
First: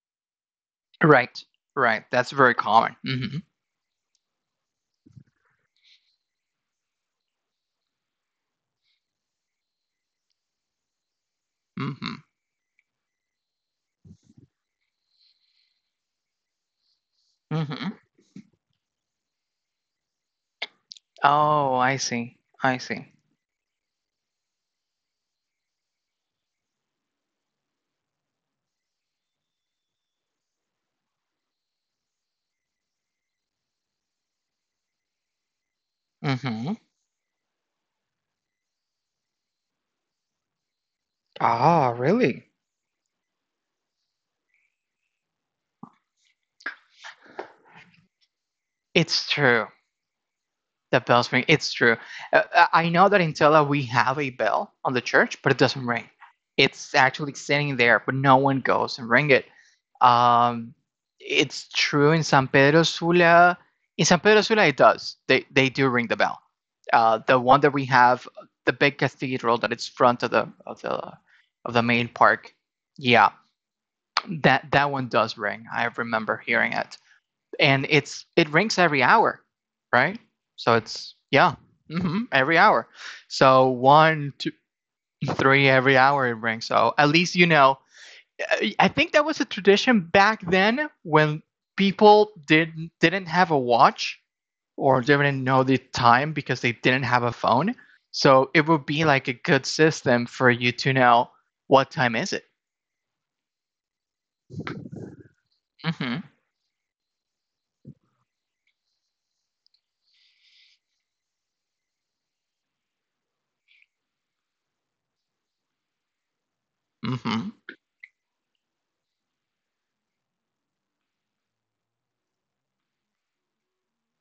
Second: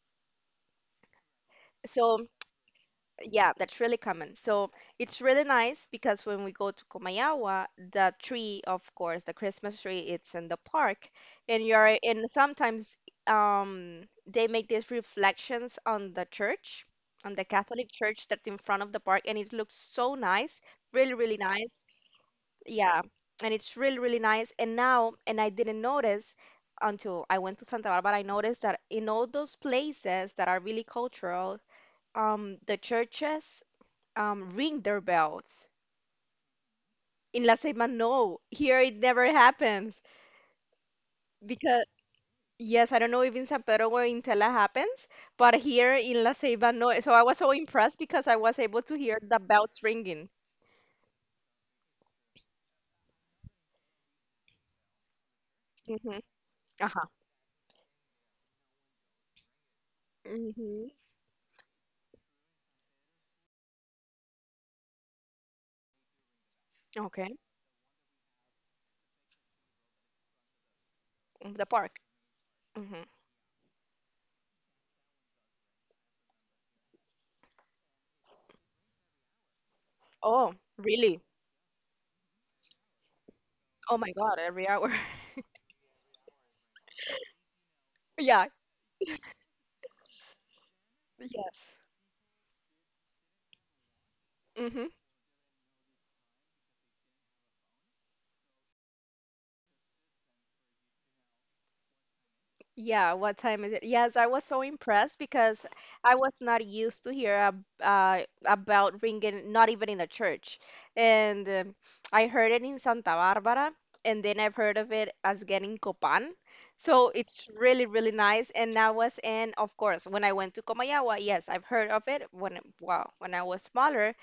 A: Right. Right.
B: So
A: That's very common. Hmm
B: yeah, that's really common. So it's really nice because when we go to Kumayawa, the tree, of course, the Christmas tree, it's in the park, and you're
A: hmm
B: and sometimes they make these reflections on the church, on the Catholic
A: hmm
B: church that's in front of the park, and it looks so nice, really, really
A: Oh,
B: nice.
A: I see. I
B: Yeah,
A: see.
B: and it's really, really nice. And now, and I didn't notice until I went to Santa Barbara, I noticed that in all those places that are really cultural, the churches ring their bells.
A: Hmm
B: In La Ceiba, no. Here it never happens because
A: Ah, really?
B: yes, I don't know if in San Pedro or in Tela happens, but here in La Ceiba, no. So I was so impressed because I was able to hear
A: It's
B: the
A: true.
B: bells ringing.
A: The bells ring. It's true. I know that in Tela we have a bell on the church, but it doesn't
B: Mm-hmm.
A: ring.
B: Uh-huh.
A: It's actually sitting there, but no one goes and ring it. Um,
B: Mm-hmm.
A: it's true in San Pedro Sula. In San Pedro Sula, it does. They do ring the bell.
B: Okay.
A: The one that we have, the big cathedral that it's front of the
B: Mm, the
A: of the
B: park.
A: main park.
B: Mm-hmm.
A: Yeah, that one does ring. I remember hearing it and it rings every hour, right?
B: Oh,
A: So it's
B: really?
A: yeah, hmm every hour. So
B: Oh my
A: one,
B: God,
A: two,
B: every hour.
A: three, every hour it rings. So at least you know.
B: Yeah.
A: I think that was a tradition back then when
B: Yes.
A: people did didn't have a watch
B: Mm-hmm.
A: or didn't know the time because they didn't have a phone. So it would be like a good system for you to know what time is it.
B: Yeah, what time is it? Yes, I was so impressed because I
A: Mm-hmm.
B: was not used to hear ab about ringing, not even in a church. And I heard it in Santa Barbara, and then I've heard of it as getting Copan. So it's
A: Mm-hmm.
B: really, really nice. And I was in, of course, when I went to Comayagua, yes, I've heard of it when, wow, when I was smaller.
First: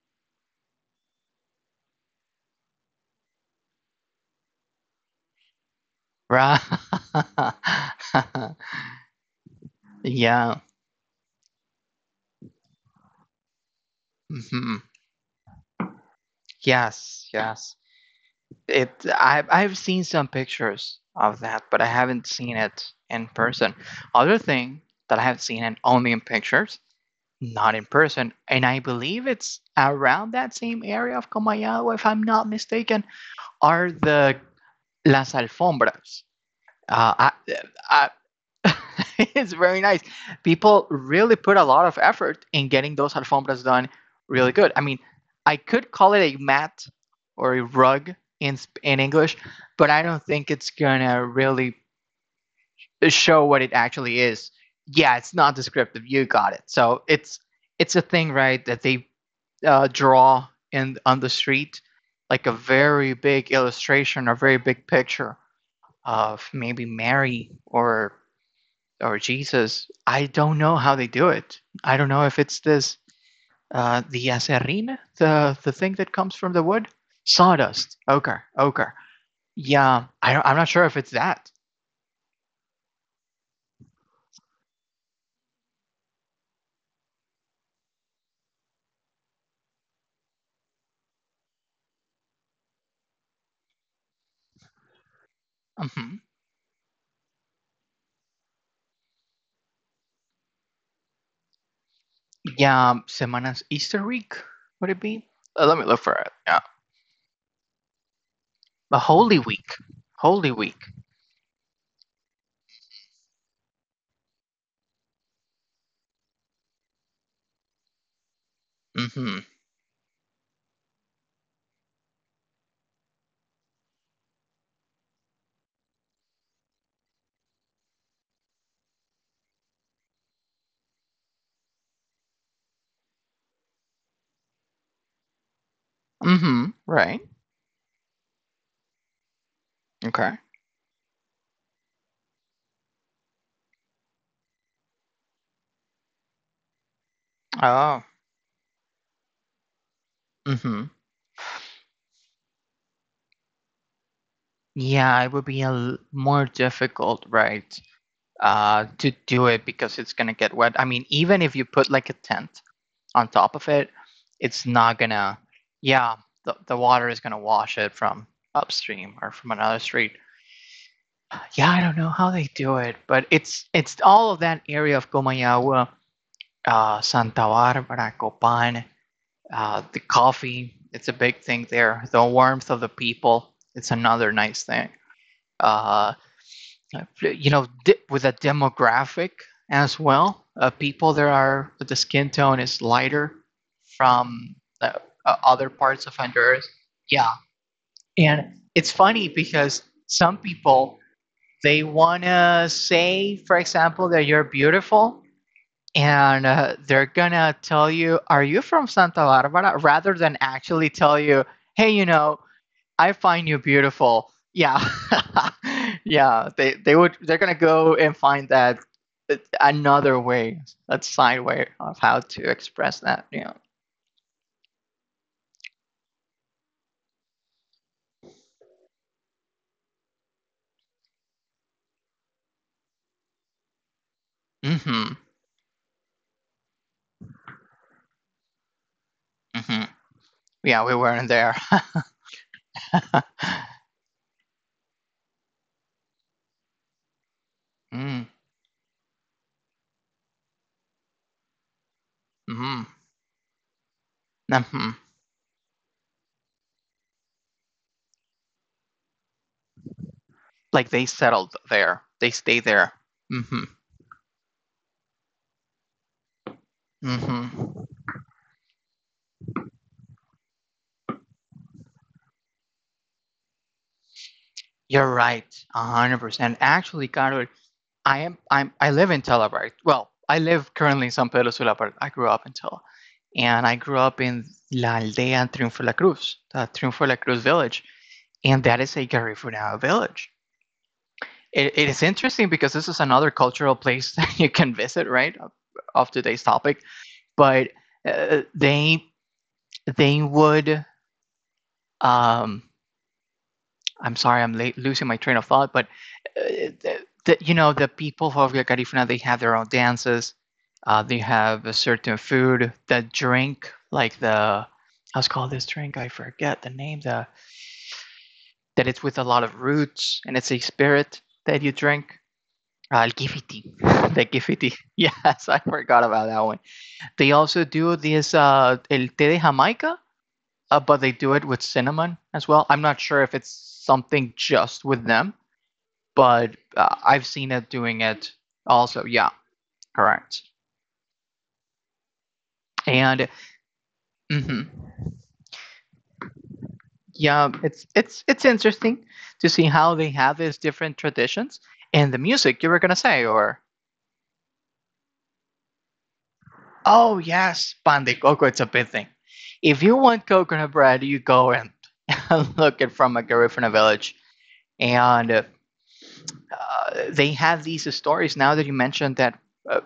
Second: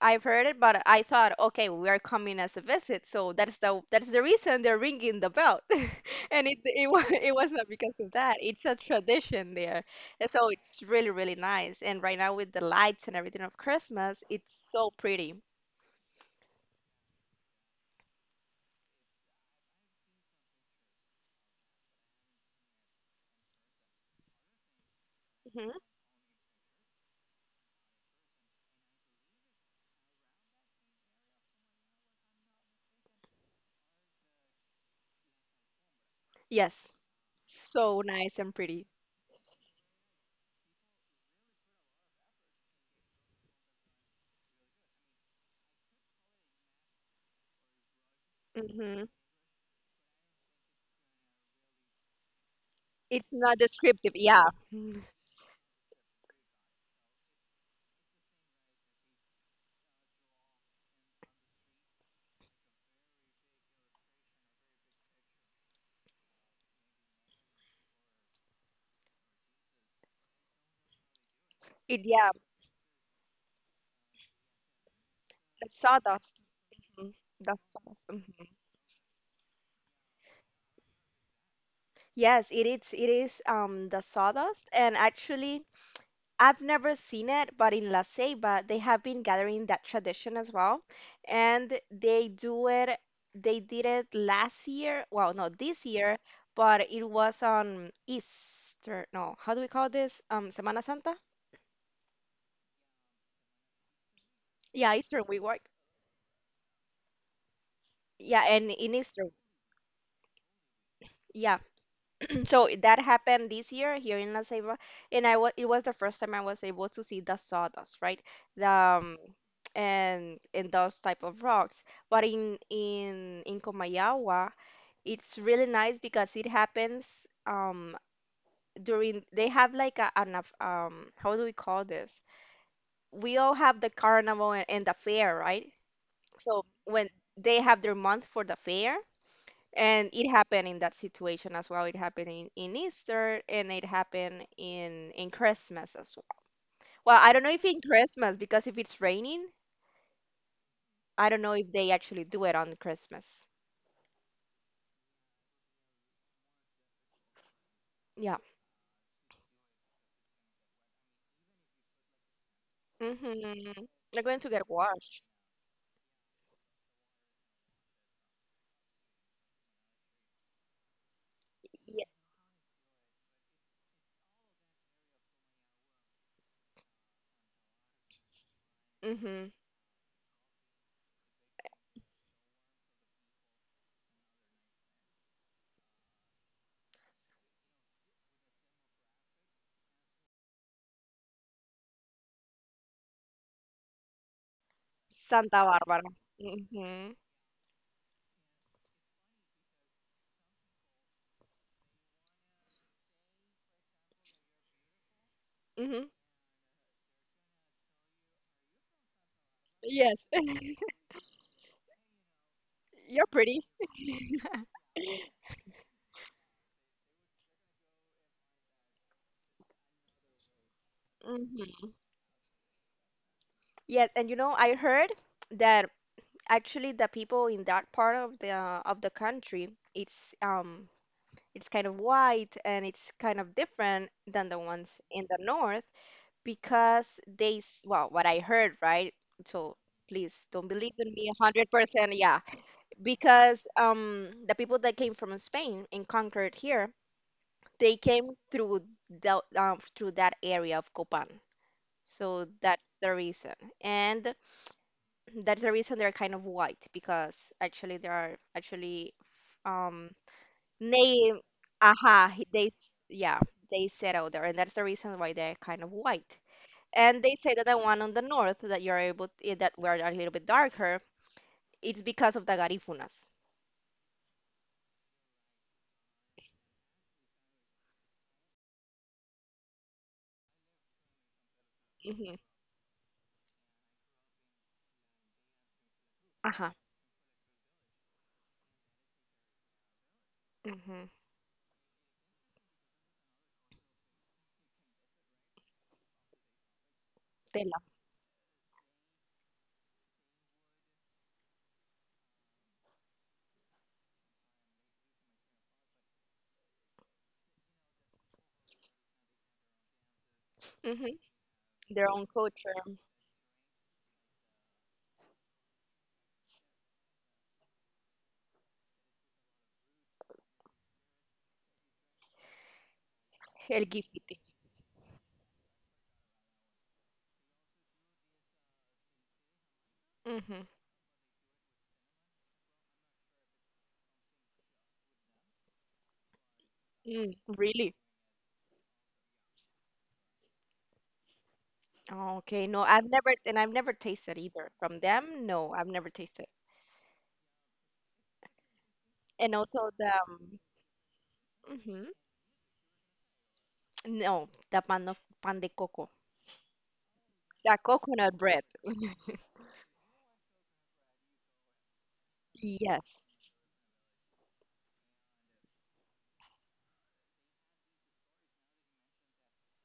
B: I've heard it, but I thought, okay, we are coming as a visit, so that's the reason they're ringing the bell, and it
A: Right.
B: it wa- it was not because of that. It's a tradition there, and so
A: Yeah.
B: it's really really nice. And right now with the lights and everything of Christmas, it's
A: Mm-hmm.
B: so pretty.
A: Yes, yes. It I've seen some pictures of that, but I haven't seen it in person. Other thing that I have seen
B: hmm
A: and only in pictures, not in person, and I believe it's around that same area of Comayagua, if I'm not mistaken, are the las alfombras.
B: Yes,
A: Uh, I,
B: so
A: I
B: nice and pretty.
A: It's very nice. People really put a lot of effort in getting those alfombras done really good. I mean, I could call it a mat or a rug in in
B: hmm
A: English, but I don't think it's gonna really
B: It's
A: show
B: not
A: what it
B: descriptive.
A: actually
B: Yeah,
A: is.
B: mhm.
A: Yeah, it's not descriptive. You got it. So it's a thing, right? That they draw in on the street, like a very big illustration or very big picture of maybe Mary or Jesus. I don't know how they do it. I
B: it
A: don't know
B: yeah,
A: if it's this the acerrina, the
B: the
A: thing that comes
B: sawdust.
A: from the wood,
B: Mhm. The
A: sawdust,
B: sawdust.
A: ochre,
B: Mhm.
A: ochre. Yeah, I'm not sure if it's that.
B: Yes, it is. It is the sawdust, and actually. I've never seen it, but in La Ceiba, they have been gathering that tradition as well. And they do it, they did it last year, well, no, this year,
A: Mhm.
B: but it was on Easter, no, how do we call this? Semana Santa?
A: Yeah, Semanas Easter week would
B: Yeah,
A: it
B: Eastern
A: be?
B: we work.
A: Let me look for it. Yeah,
B: Yeah, and in
A: the
B: Easter,
A: Holy Week, Holy Week.
B: yeah. So that happened this year here in La Ceiba, and I was it was the first time I was able to see the sawdust, right? The, um,
A: Mm-hmm.
B: and those type of rocks. But in Comayagua, it's really nice because it happens um during they have like a how do we call this? We all have the carnival and, the fair, right? So
A: Mm-hmm.
B: when
A: Right.
B: they have their month for the fair, and it
A: Okay.
B: happened in that situation as well. It happened in Easter and it happened in Christmas as well. Well, I don't know if in
A: Oh.
B: Christmas because if it's raining,
A: Mm-hmm.
B: I don't know if they actually do it on Christmas.
A: Yeah, it would be a more difficult, right?
B: Yeah.
A: To do it because it's gonna get wet. I mean, even if you put like a tent on top of
B: Mm-hmm.
A: it,
B: They're going to
A: it's
B: get
A: not
B: washed.
A: gonna. Yeah, the, water is gonna wash it from upstream or from another street. Yeah, I don't
B: Yeah.
A: know how they do it, but it's all of that area of Comayagua, Santa Barbara, Copan,
B: Mm-hmm.
A: the coffee. It's a big thing there. The warmth of the people. It's another nice thing. Uh, you know, with a demographic as well. People that are with the skin tone is lighter from uh,
B: Santa
A: other parts
B: Barbara.
A: of Honduras.
B: Mm-hmm.
A: Yeah, and it's funny because some people they wanna say, for example, that you're beautiful,
B: Mm-hmm.
A: and they're gonna tell you, "Are you from Santa Barbara?" rather
B: Yes.
A: than actually tell you, "Hey, you know, I
B: You're
A: find you
B: pretty.
A: beautiful. Yeah. Yeah. They would they're gonna go and find that another way, a side way
B: Mm-hmm.
A: of how to express that. Yeah."
B: Yes, and you know, I heard that actually the people in that part of the country, it's um it's kind of white and it's kind of different than the ones
A: Mm-hmm.
B: in the north because well, what I heard, right? So
A: Mm-hmm.
B: please don't
A: Yeah,
B: believe
A: we
B: in me
A: weren't there.
B: 100%, yeah. Because the people that came from Spain and conquered here, they came through through that area of Copan. So
A: Mm-hmm.
B: that's the reason. And
A: Mm-hmm.
B: that's the reason they're kind of white because actually they are actually um
A: Like they
B: they,
A: settled there. They
B: aha, he-
A: stay
B: they,
A: there.
B: s- yeah,
A: Mm-hmm.
B: they settle there, and that's the reason why they're kind of white. And they say that the
A: Mm-hmm.
B: one on the north that you're able to, that were a little bit darker, it's because of the Garífunas.
A: You're right, 100%. Actually, Carol, I am I'm I live in Tela, right? Well, I live currently in San Pedro Sula, but I grew
B: hmm
A: up in Tela. And I grew up in La Aldea Triunfo La Cruz, the
B: Aha.
A: Triunfo La Cruz village. And that is a Garifuna village.
B: hmm
A: It is interesting because this is another cultural place that you can visit, right? Of today's topic.
B: They
A: But
B: love.
A: uh, they they would um, I'm sorry, I'm late, losing my train of thought, but uh, the, the, you know, the people of La Carifuna, they have their own dances.
B: hmm
A: They have a
B: Their
A: certain
B: own
A: food,
B: culture,
A: the drink, like how's called this drink? I forget the name, the, that it's with a lot of roots and it's a spirit that you drink. El gifiti,
B: el
A: the
B: gifiti.
A: gifiti. Yes, I forgot about that one. They also do this, el té de Jamaica,
B: hmm
A: but they do it with cinnamon as well. I'm not sure if it's something just with them, but I've
B: Mm,
A: seen it
B: really?
A: doing it also. Yeah, correct.
B: Okay, no, I've
A: And
B: never, and I've never tasted
A: hmm
B: either from them. No, I've never tasted.
A: yeah, it's interesting to
B: And
A: see
B: also
A: how they have these different traditions
B: mhm,
A: and the music you were gonna say, or
B: no, the pan of pan de coco,
A: oh yes,
B: the
A: pan de
B: coconut
A: coco, it's
B: bread.
A: a big thing. If you want coconut bread, you go and look it from a
B: Yes.
A: Garifuna village, and they have these stories. Now that you mentioned that, uh,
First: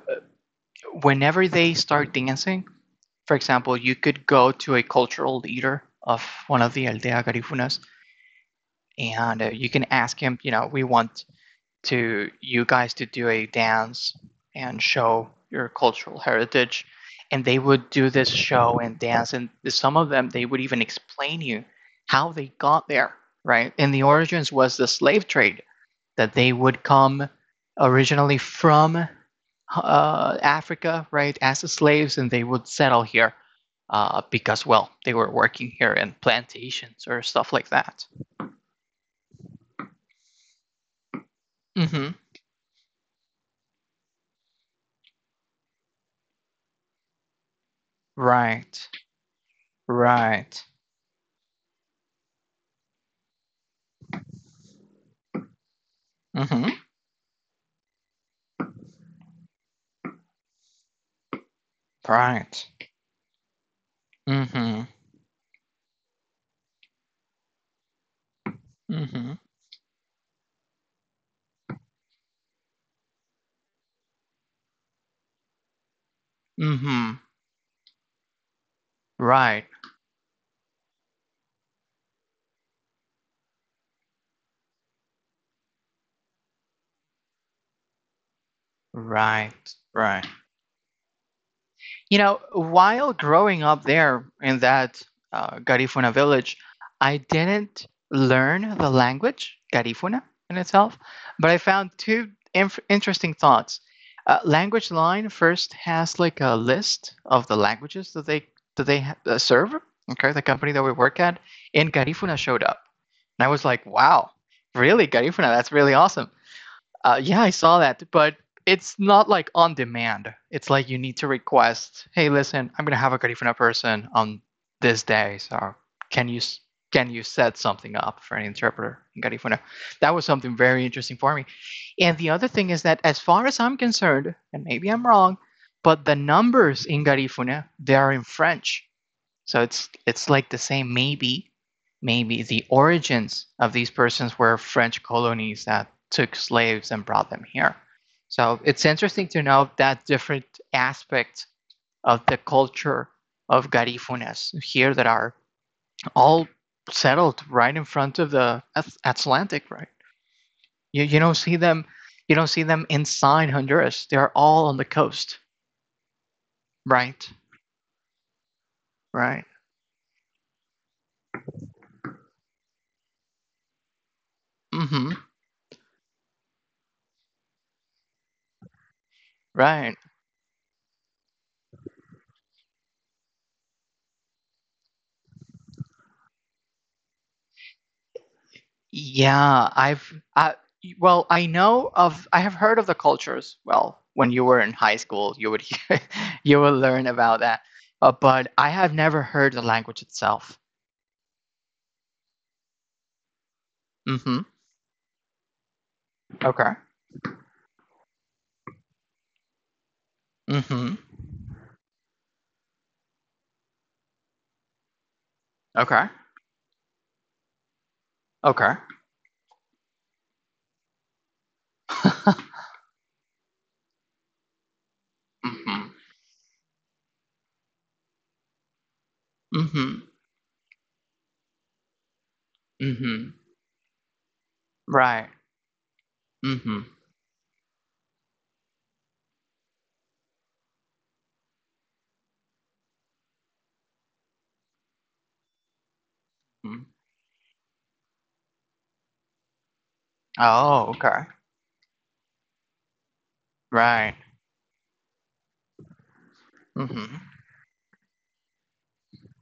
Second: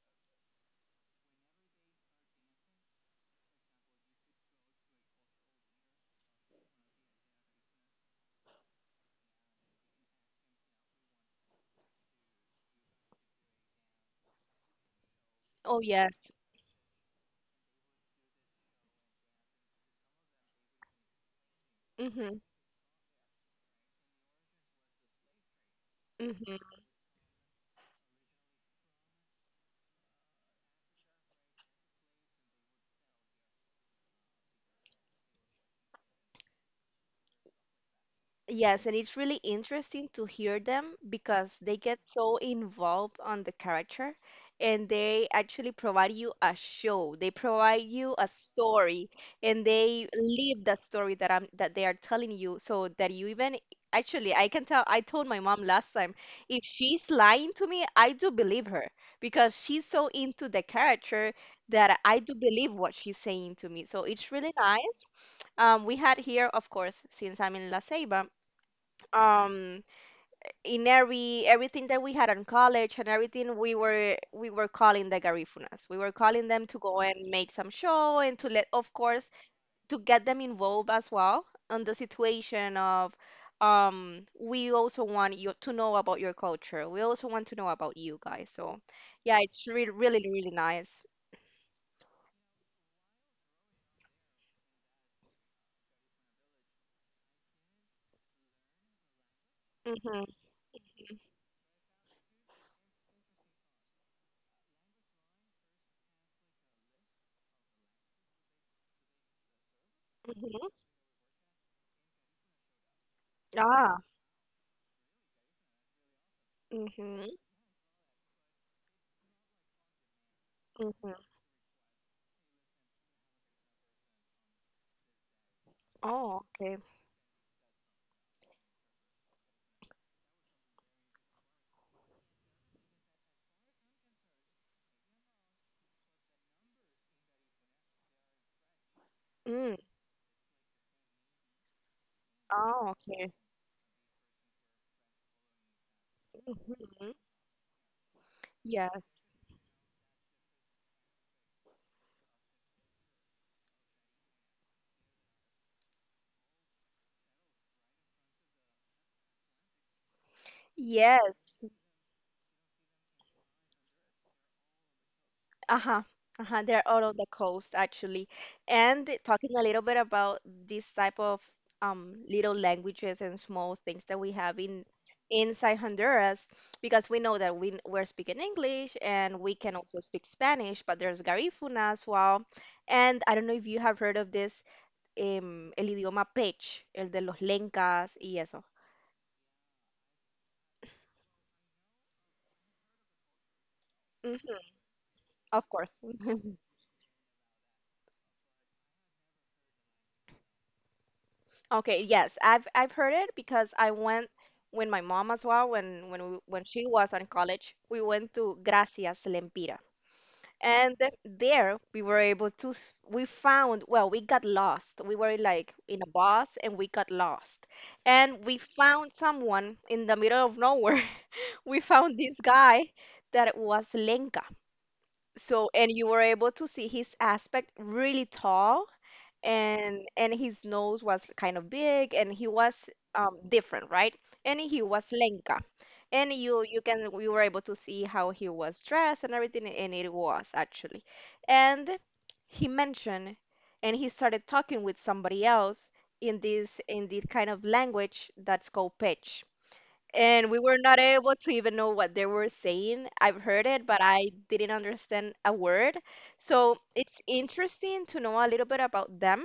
A: whenever they start dancing, for example, you could go to a cultural leader of one of the Aldea Garifunas and you can ask him, you know, we want to you guys to do a dance and show your
B: Oh,
A: cultural
B: yes.
A: heritage, and they would do this show and dance, and some of them they would even explain you how
B: Mm-hmm.
A: they got there, right? And the origins was the slave trade that they
B: Mm-hmm.
A: would come originally from Africa, right, as slaves, and they would settle here because, well, they were working here in plantations or stuff like that.
B: Yes, and it's really interesting to hear them because they get
A: Mm-hmm.
B: so involved on the character and they actually provide you a show. They provide you a
A: Right.
B: story and they live
A: Right.
B: that story that they are telling you so that you even actually I can tell I told my mom last time if
A: Mm-hmm.
B: she's lying to me, I do believe her because she's so into the character that I do believe
A: Right.
B: what she's saying to me. So it's really
A: Mm-hmm.
B: nice. We had here, of course, since I'm in La Ceiba,
A: Mm-hmm.
B: um, in everything that we had in college and everything, we were calling the Garifunas. We were calling them to go and
A: Mm-hmm.
B: make some show and to let, of course,
A: Right.
B: to get them involved as well on the situation of we also want you to know about your culture. We also want to know about you guys. So, yeah, it's
A: Right.
B: really
A: Right.
B: really really nice.
A: You know, while growing up there in that Garifuna village, I didn't learn the language,
B: Mm-hmm,
A: Garifuna in itself, but I found two interesting thoughts. Language line first has like a list of the languages that they serve. Okay, the
B: mm-hmm.
A: company that we work at in Garifuna showed up, and I was like,
B: Ah.
A: "Wow, really, Garifuna? That's really awesome."
B: Mm-hmm,
A: Yeah, I saw that, but it's not like on demand. It's like you need
B: mm-hmm.
A: to request, hey, listen, I'm gonna have a Garifuna person on this day, so can you
B: Oh, okay.
A: can you set something up for an interpreter in Garifuna? That was something very interesting for me. And the other thing is that, as far as I'm concerned, and maybe I'm wrong, but the numbers in Garifuna they are in French. So
B: Mm.
A: it's like the same, maybe the
B: Oh, okay.
A: origins of these persons were French colonies that took slaves and
B: Mhm.
A: brought them here. So it's interesting
B: Yes.
A: to know that different aspect of the culture of Garifunas here that are all settled right in front of the Atlantic, right? You don't see
B: Yes.
A: them, you don't see them inside Honduras. They're all on the coast,
B: Uh-huh. Uh-huh. They're out of the
A: right?
B: coast actually. And
A: Right.
B: talking a little bit about this type of little languages and small things that we have in
A: Mm-hmm.
B: inside Honduras, because we know that we're speaking English and we can
A: Right.
B: also speak Spanish, but there's Garífuna as well. And I don't know if you have heard of this el idioma pech, el de los lencas y eso.
A: Yeah, well, I have heard of the cultures. Well, when you
B: Mhm.
A: were in high school, you would
B: Of course.
A: hear, you would learn about that. But I have never heard the language itself.
B: Okay, yes, I've heard it because I went
A: Mhm.
B: with my mom as well when when
A: Okay.
B: she was in college. We went to Gracias Lempira, and
A: Mhm.
B: there we were able to we found well we got lost. We were like in a
A: Okay.
B: bus and we got lost, and we
A: Okay.
B: found someone in the middle of nowhere. We found this guy that was Lenka. So and
A: Mhm.
B: you were able to see his aspect really tall and
A: Mhm.
B: his nose was kind of big and he was
A: Mhm.
B: different right and he was
A: Right.
B: lenca and you
A: Mhm.
B: can we were able to see how he was dressed and everything and it was actually and he mentioned and he started talking with somebody else in this
A: Mhm.
B: in this kind of language that's called pitch and we were
A: Oh,
B: not
A: okay.
B: able to even know what they were saying. I've heard it, but
A: Right.
B: I didn't understand a word. So it's
A: Mhm.
B: interesting to know a little bit about them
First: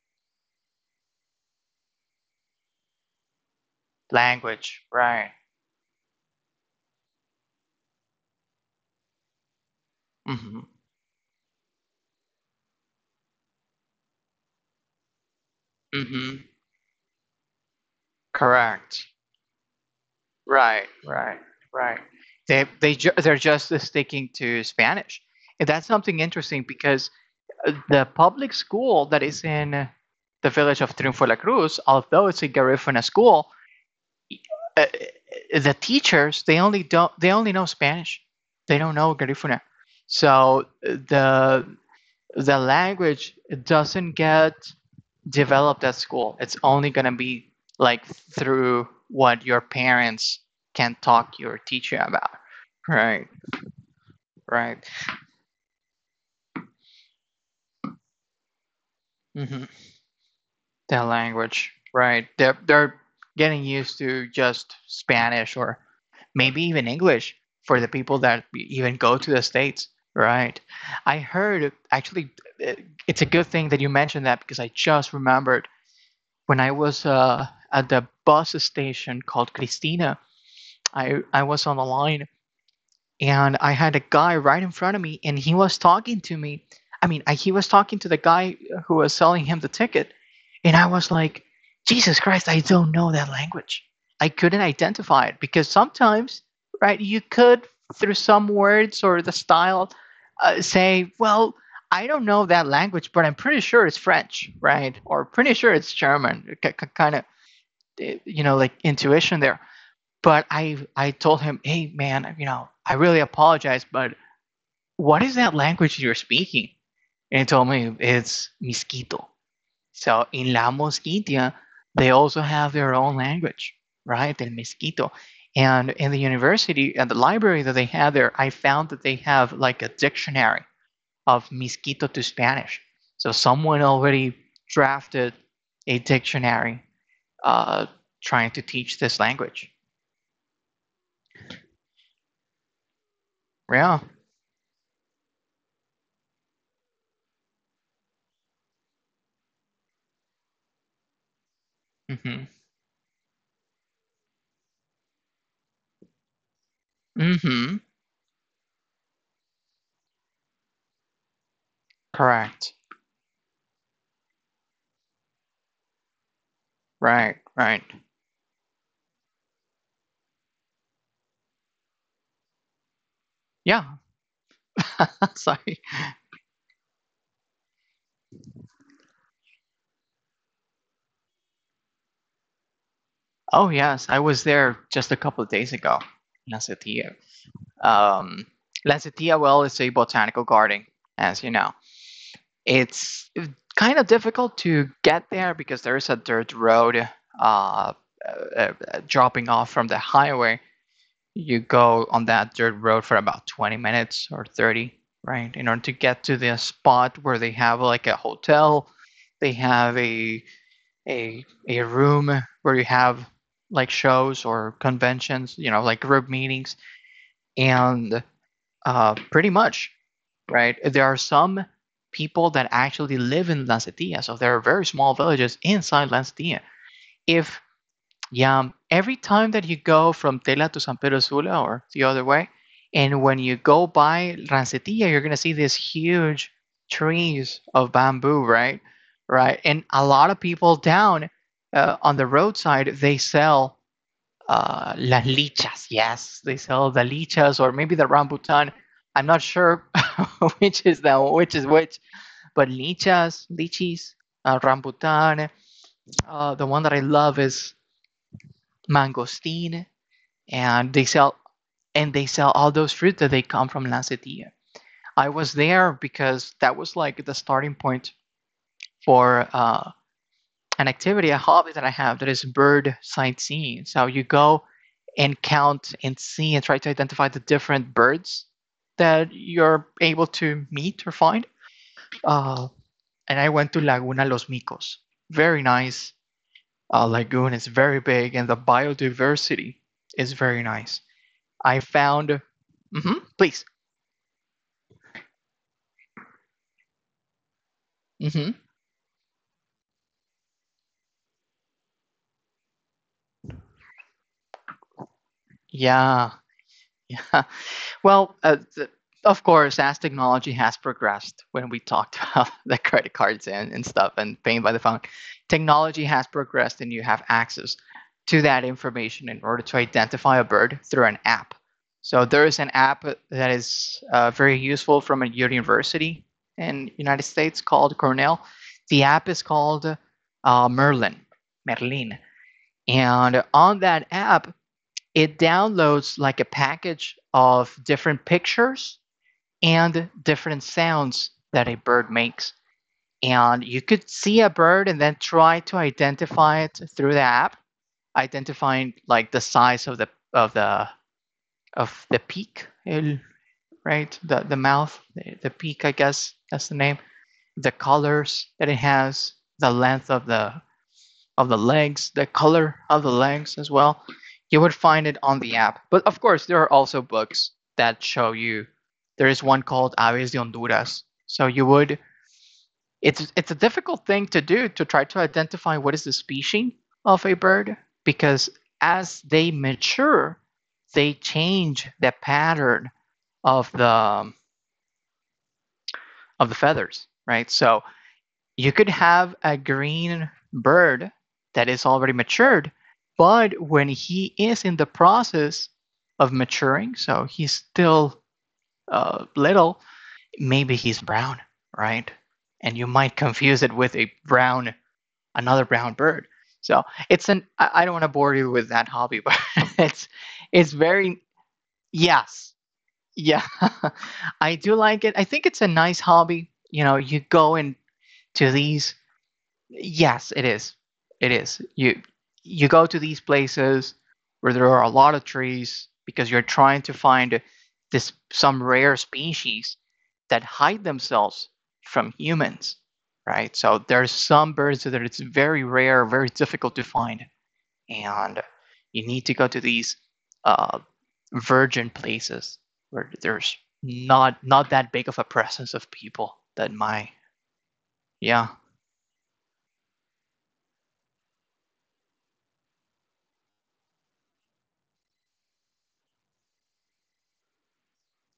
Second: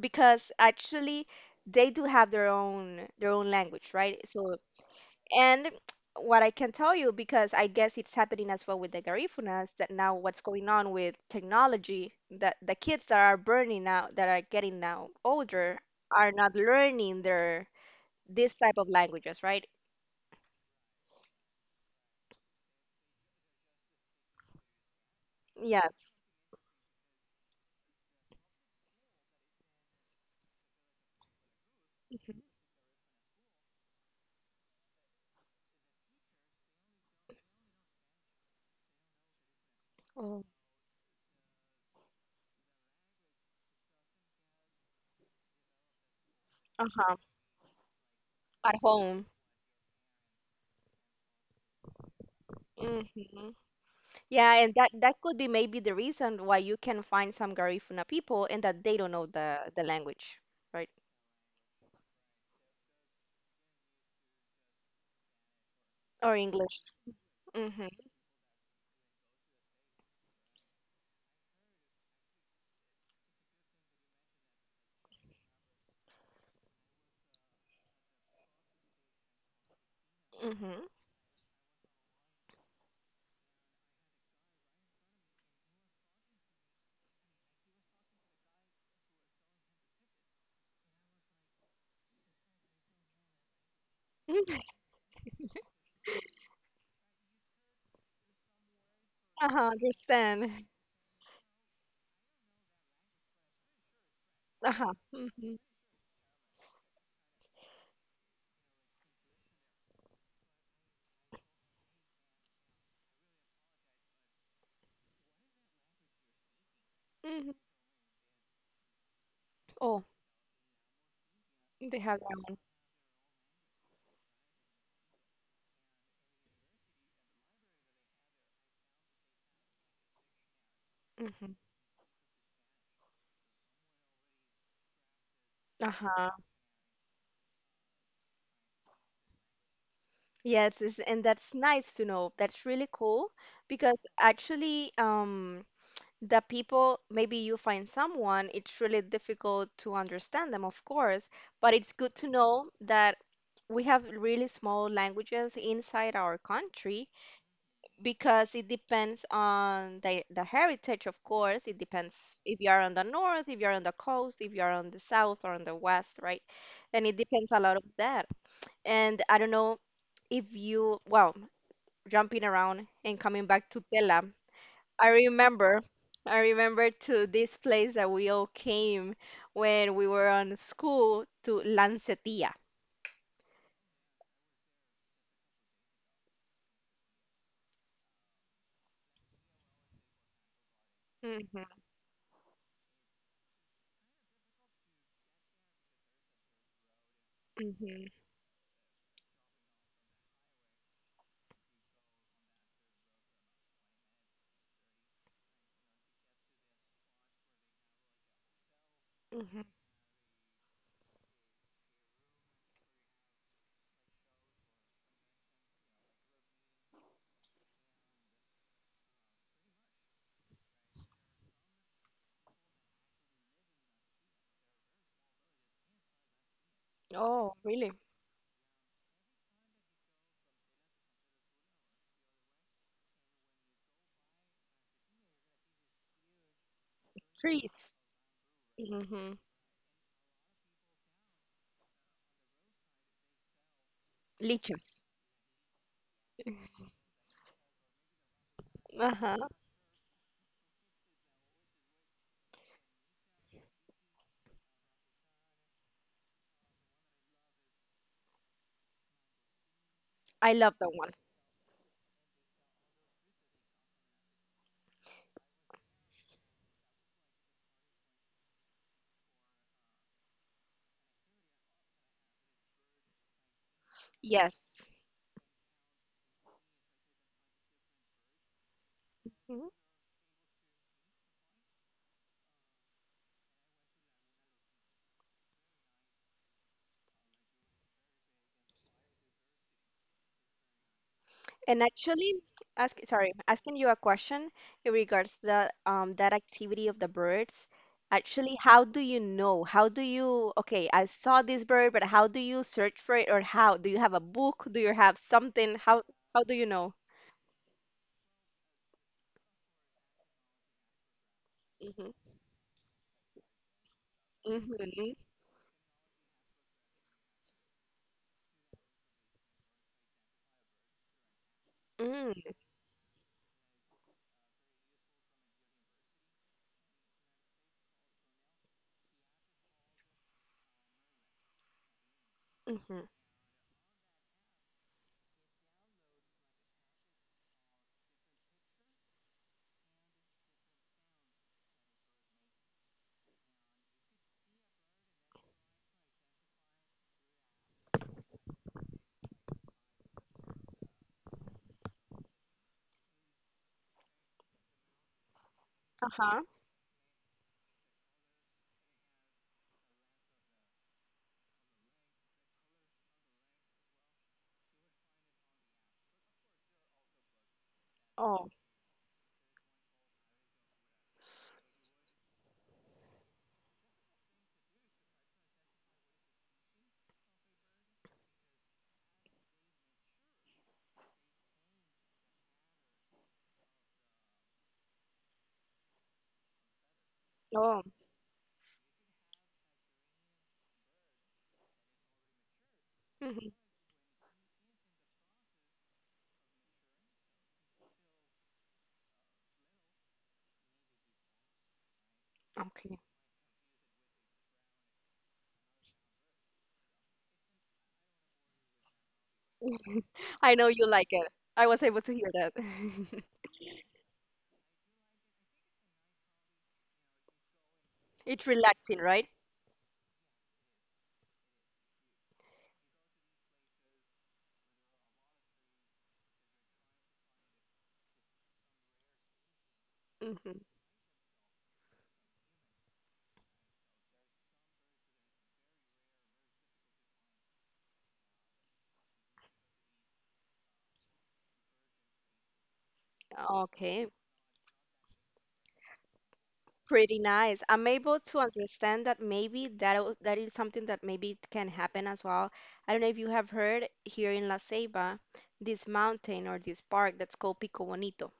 B: because actually they do have their own language, right? So
A: Language. Right.
B: and what I can tell you because I guess it's happening as well with the Garifunas that now what's
A: Mhm.
B: going on with technology that the kids that are burning now that are getting now older are
A: Mhm.
B: not learning their this type of
A: Correct.
B: languages, right?
A: Right, right, right. They're just sticking to Spanish, and that's
B: Yes.
A: something interesting because the public school that is in the village of Triunfo de la Cruz, although
B: Mhm.
A: it's a Garifuna school, uh, the teachers they only know Spanish. They don't know Garifuna,
B: Oh.
A: so the language doesn't get developed at school. It's only going to
B: Uh-huh.
A: be like
B: At
A: through
B: home.
A: what your parents can talk your teacher about. Right,
B: hmm Yeah, and
A: right.
B: that that could be maybe the reason why you can find some Garifuna people and that they don't know
A: Mm-hmm.
B: the language, right?
A: Their language, right. They're getting used to just Spanish or
B: Or
A: maybe even
B: English.
A: English for the
B: Mm-hmm.
A: people that even go to the States. Right. I heard actually, it's a good thing that you mentioned that because I just remembered when I was at the bus station called Cristina,
B: Mm-hmm.
A: I was on the line and I had a guy right in front of me, and he was talking to me. I mean, he was talking to the guy who was selling him the ticket, and I was like, Jesus Christ, I don't know that language. I couldn't identify it because sometimes, right, you could through some words or the
B: Uh-huh,
A: style
B: understand.
A: say, well, I don't know that language, but I'm pretty sure it's French, right?
B: Uh-huh.
A: Or pretty
B: Mm-hmm.
A: sure it's German, kind of, you know, like intuition there. But I told him, hey man, you know, I really apologize, but what is that language you're speaking? And he
B: Mm-hmm.
A: told me it's Misquito.
B: Oh,
A: So in La Mosquitia,
B: they
A: they
B: have their
A: also
B: own.
A: have their own language, right? El Misquito. And in the university, at the library that they had there, I found that they have like a dictionary of
B: Mm-hmm.
A: Misquito to Spanish. So someone already drafted a
B: Uh-huh.
A: dictionary, uh, trying to teach this language.
B: Yeah, it is, and that's nice to know. That's really cool
A: Yeah.
B: because actually, the people maybe you find someone it's really difficult to understand them of course but it's good to
A: Mm-hmm.
B: know that we have really small languages inside our country
A: Mhm.
B: because it depends on the heritage of course it depends if you
A: Correct.
B: are on the north if you're on the coast if you're on the south or on the west right and it
A: Right,
B: depends a lot of
A: right.
B: that and I don't know if you well jumping around and coming back to
A: Yeah.
B: tela I
A: Sorry.
B: remember, I remember to this place that we all came when we were on school to Lancetia.
A: Oh, yes, I was there just a couple of days ago. Lancetia. Um, Lancetia. Well, is a botanical garden, as you know.
B: Mm-hmm,
A: It's kind of difficult to get there because there is a dirt road, uh, uh,
B: mm-hmm,
A: uh, dropping off from the highway. You go on that dirt road for about 20 minutes or 30, right, in order to get to the spot where they have like a hotel. They
B: mm-hmm.
A: have a a room where you have like shows or conventions, you know, like group meetings. And pretty much, right, there are some people that actually live in Lancetia, so there are very small villages inside Lancetia.
B: Oh,
A: If
B: really?
A: Yeah, every time that you go from Tela to San Pedro Sula or the other way, and when you go by Rancetilla, you're gonna see these huge trees of
B: Trees.
A: bamboo, right?
B: Mm-hmm.
A: Right, and a lot of people down, on the roadside they sell,
B: Lichas.
A: las lichas. Yes, they sell the lichas or maybe the rambutan. I'm not
B: Uh-huh.
A: sure which is the which is which, but lichas, lichis, rambutan. The one that I love is mangosteen.
B: I love
A: and
B: that
A: they
B: one.
A: sell and they sell all those fruits that they come from Lancetia. I was there because that was like the starting point for an activity, a hobby that I have that is bird sightseeing. So you go
B: Yes.
A: and count and see and try to identify the different birds that you're able to meet or find. Uh, and I went to Laguna Los Micos. Very nice lagoon. It's very big, and the biodiversity is very nice, I
B: And actually,
A: found. Hmm,
B: sorry,
A: please.
B: asking you a question in regards the that activity of the birds. Actually,
A: Hmm.
B: how do you know? Okay, I saw this bird, but how do you search for it, or how? Do you have a book? Do you have something?
A: Yeah.
B: How do you know?
A: Yeah. Well, of course, as technology has progressed, when we
B: Mm-hmm.
A: talked about the credit cards and stuff and paying by the phone,
B: Mm-hmm.
A: technology has progressed and you have access to that information in order to identify a bird through an app. So
B: Mm,
A: there is an app that is very useful from a university in the United States called Cornell. The app is called Merlin. Merlin.
B: Mm-hmm.
A: And on that app, it downloads like a package of different pictures and different sounds that a bird makes. And you could see a bird and then try to identify it through the app, identifying like the size of the of the of the peak, eh, right? The mouth, the peak, I guess
B: Uh-huh.
A: that's the name. The colors that it has, the length of the legs, the color of the legs as well. You would find it on the app. But of course, there are also books that show
B: Oh,
A: you. There is one called Aves de Honduras. So you would, it's a difficult thing to do to try to identify what is the species of a bird because as they mature, they change the pattern of the of the feathers, right?
B: oh.
A: So you could have a green bird that is already matured,
B: Mm-hmm.
A: but when he is in the process of maturing, so he's still, little, maybe he's brown, right? And you
B: Okay.
A: might confuse it with a brown, another brown bird. So it's an. I don't want to bore you with that hobby, but it's
B: I know
A: it's
B: you like
A: very,
B: it. I was able to hear that.
A: yes, yeah. I do like it. I think it's a nice hobby. You know, you go into
B: It's
A: these.
B: relaxing, right?
A: Yes, it is. It is. You go to these places where there are a lot of trees because you're trying to find this some rare species that
B: Mm-hmm.
A: hide themselves from humans, right? So there's some birds that it's very rare, very difficult to find, and you need to go to these, uh, virgin places where there's
B: Okay.
A: not, not that big of a presence of people that my
B: Pretty nice. I'm able to
A: yeah.
B: understand that maybe that is something that maybe it can happen as well. I don't know if you have heard here in La Ceiba this mountain or this park that's called Pico Bonito.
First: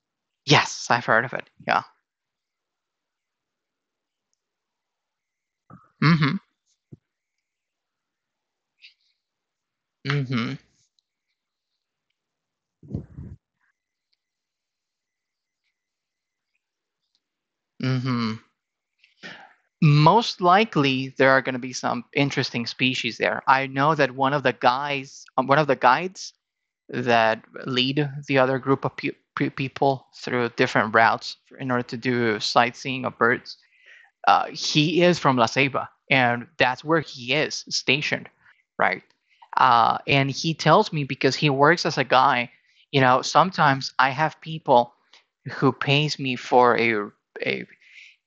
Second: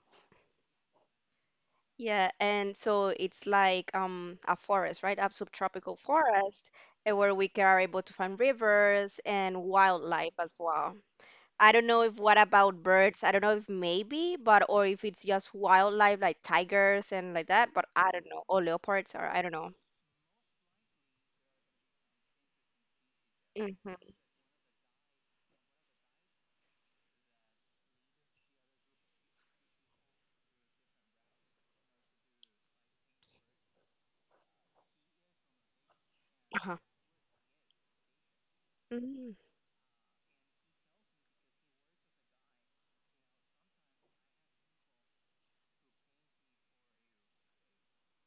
A: Yes, I've heard of it, yeah.
B: Yeah, and so it's like a forest, right? A subtropical
A: Mhm.
B: forest are able to find rivers and wildlife
A: Mhm.
B: as well. I don't know if what about birds? I don't know if maybe, but or if it's just wildlife like tigers and like that, but I don't
A: Mhm.
B: know, or leopards or I don't
A: Most likely, there are going to be some interesting species there. I know
B: know.
A: that one of the guys, one of the guides that lead the other group of people through different routes in order to do sightseeing of birds, he is from La Ceiba, and
B: Uh-huh.
A: that's where he is stationed, right?
B: Mm,
A: And he tells me because he works as a guy, you know, sometimes I have people who pays me for a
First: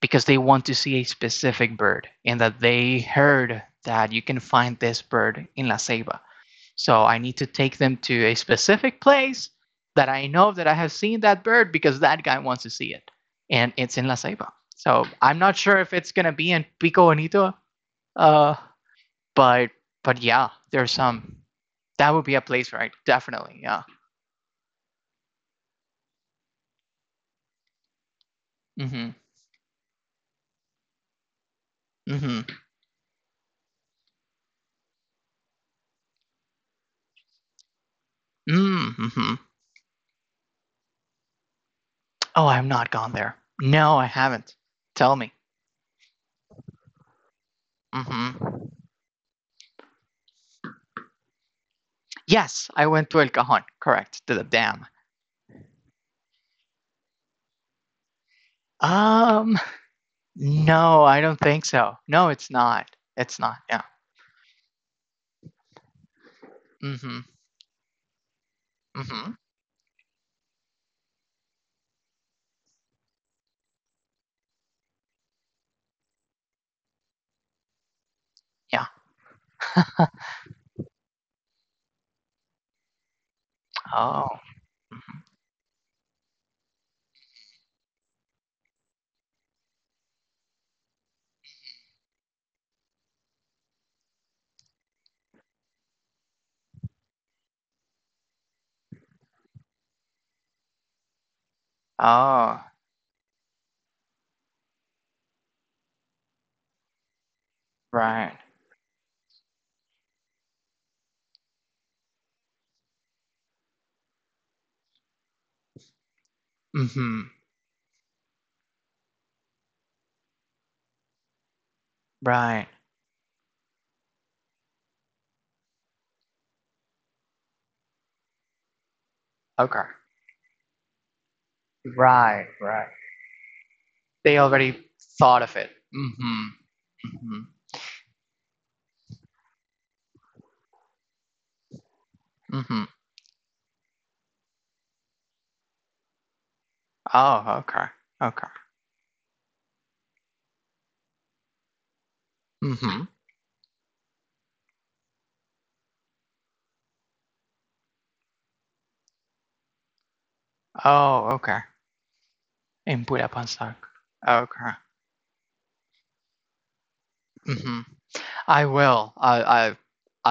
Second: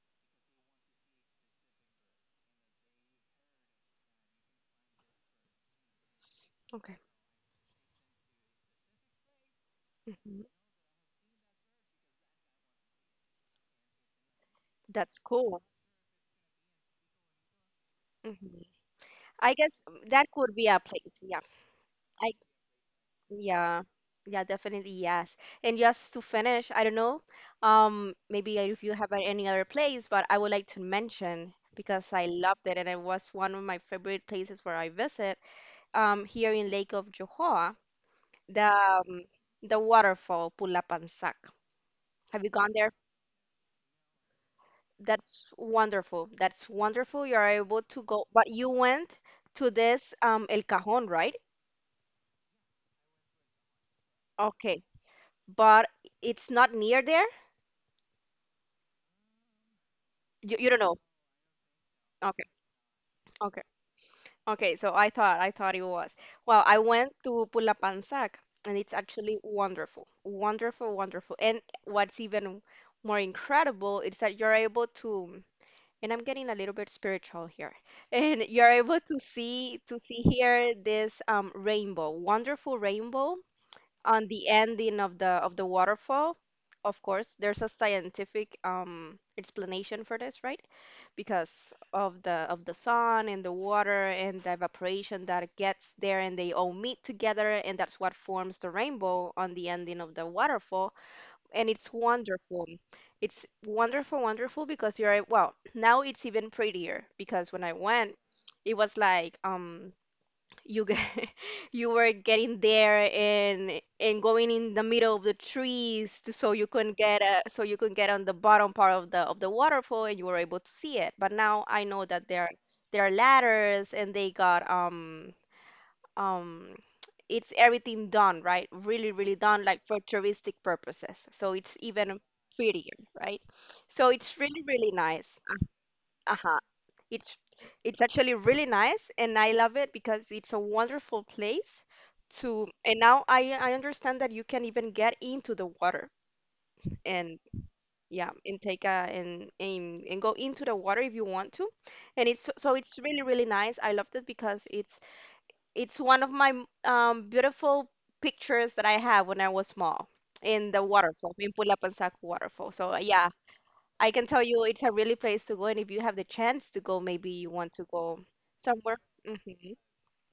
A: because they want to see a specific bird and that they heard that you can find this bird in La Ceiba.
B: okay.
A: So I need to take them to a specific place that I
B: Mm,
A: know that I have seen that bird because that guy wants to see it. And it's in La Ceiba. So
B: that's
A: I'm not
B: cool.
A: sure if it's going to be in Pico Bonito, uh,
B: hmm I
A: but
B: guess
A: but
B: that
A: yeah,
B: could be a
A: there's
B: place.
A: some.
B: Yeah.
A: That would
B: I
A: be a place, right? Definitely, yeah.
B: yeah. Yeah, definitely yes. And just to finish, I don't know, maybe if you
A: Mm-hmm.
B: have any other place, but I would like to mention because I
A: Mm-hmm.
B: loved it and it was one of my favorite places where I visit, here in Lake of Johor, the um,
A: Mm-hmm.
B: the waterfall Pulapansak. Have
A: Oh,
B: you
A: I've
B: gone
A: not
B: there?
A: gone there. No, I haven't. Tell me.
B: That's wonderful. That's wonderful. You are able to go, but
A: Mm-hmm.
B: you went to this El Cajón, right?
A: Yes, I went to El Cajon. Correct. To the
B: Okay.
A: dam.
B: But it's not near there?
A: Um,
B: You don't know.
A: no, I don't think so. No,
B: Okay.
A: it's not. It's not.
B: Okay.
A: Yeah.
B: Okay, so I thought it was. Well, I went
A: Mm-hmm.
B: to Pulapansac and it's
A: Mm-hmm.
B: actually wonderful. Wonderful, wonderful. And what's even more incredible is that you're able to and I'm getting a little bit spiritual here. And you're
A: Yeah.
B: able to see here this rainbow, wonderful rainbow on
A: Oh.
B: the ending
A: Mhm.
B: of the waterfall, of course, there's a scientific explanation for this, right? Because of the sun and the water and the evaporation that gets there and they all meet together and that's what forms the rainbow on the ending of the waterfall and it's
A: Oh.
B: wonderful. It's wonderful, wonderful because you're well, now it's even prettier because when I went,
A: Right.
B: it was like you get, you were getting there and going in the middle of the trees to, so you couldn't get
A: Mm-hmm.
B: so you could get on the bottom part of the waterfall and you were able to see it. But now I know that
A: Right.
B: there are ladders and they got um it's everything done right, really really done like
A: Okay.
B: for touristic purposes. So it's even
A: Right. Right.
B: prettier, right? So it's
A: They
B: really
A: already
B: really nice.
A: thought of it. Mm-hmm.
B: Uh-huh. It's
A: Mm-hmm.
B: it's actually really nice and I love it because it's a wonderful place to
A: Mm-hmm.
B: and now I understand that you can even get into the water and
A: Oh. Okay.
B: yeah
A: Okay.
B: and take a and and go into the water if you want to and it's so it's
A: Mm-hmm.
B: really really nice I loved it because it's one of my beautiful pictures that I have when I was small in the
A: Oh.
B: waterfall in
A: Okay.
B: Pulapansaco waterfall so
A: In
B: yeah
A: Budapest.
B: I can tell you
A: Okay.
B: it's a really place to go, and if you have the chance to go, maybe you want
A: Mm-hmm.
B: to go
A: I
B: somewhere.
A: will.
B: hmm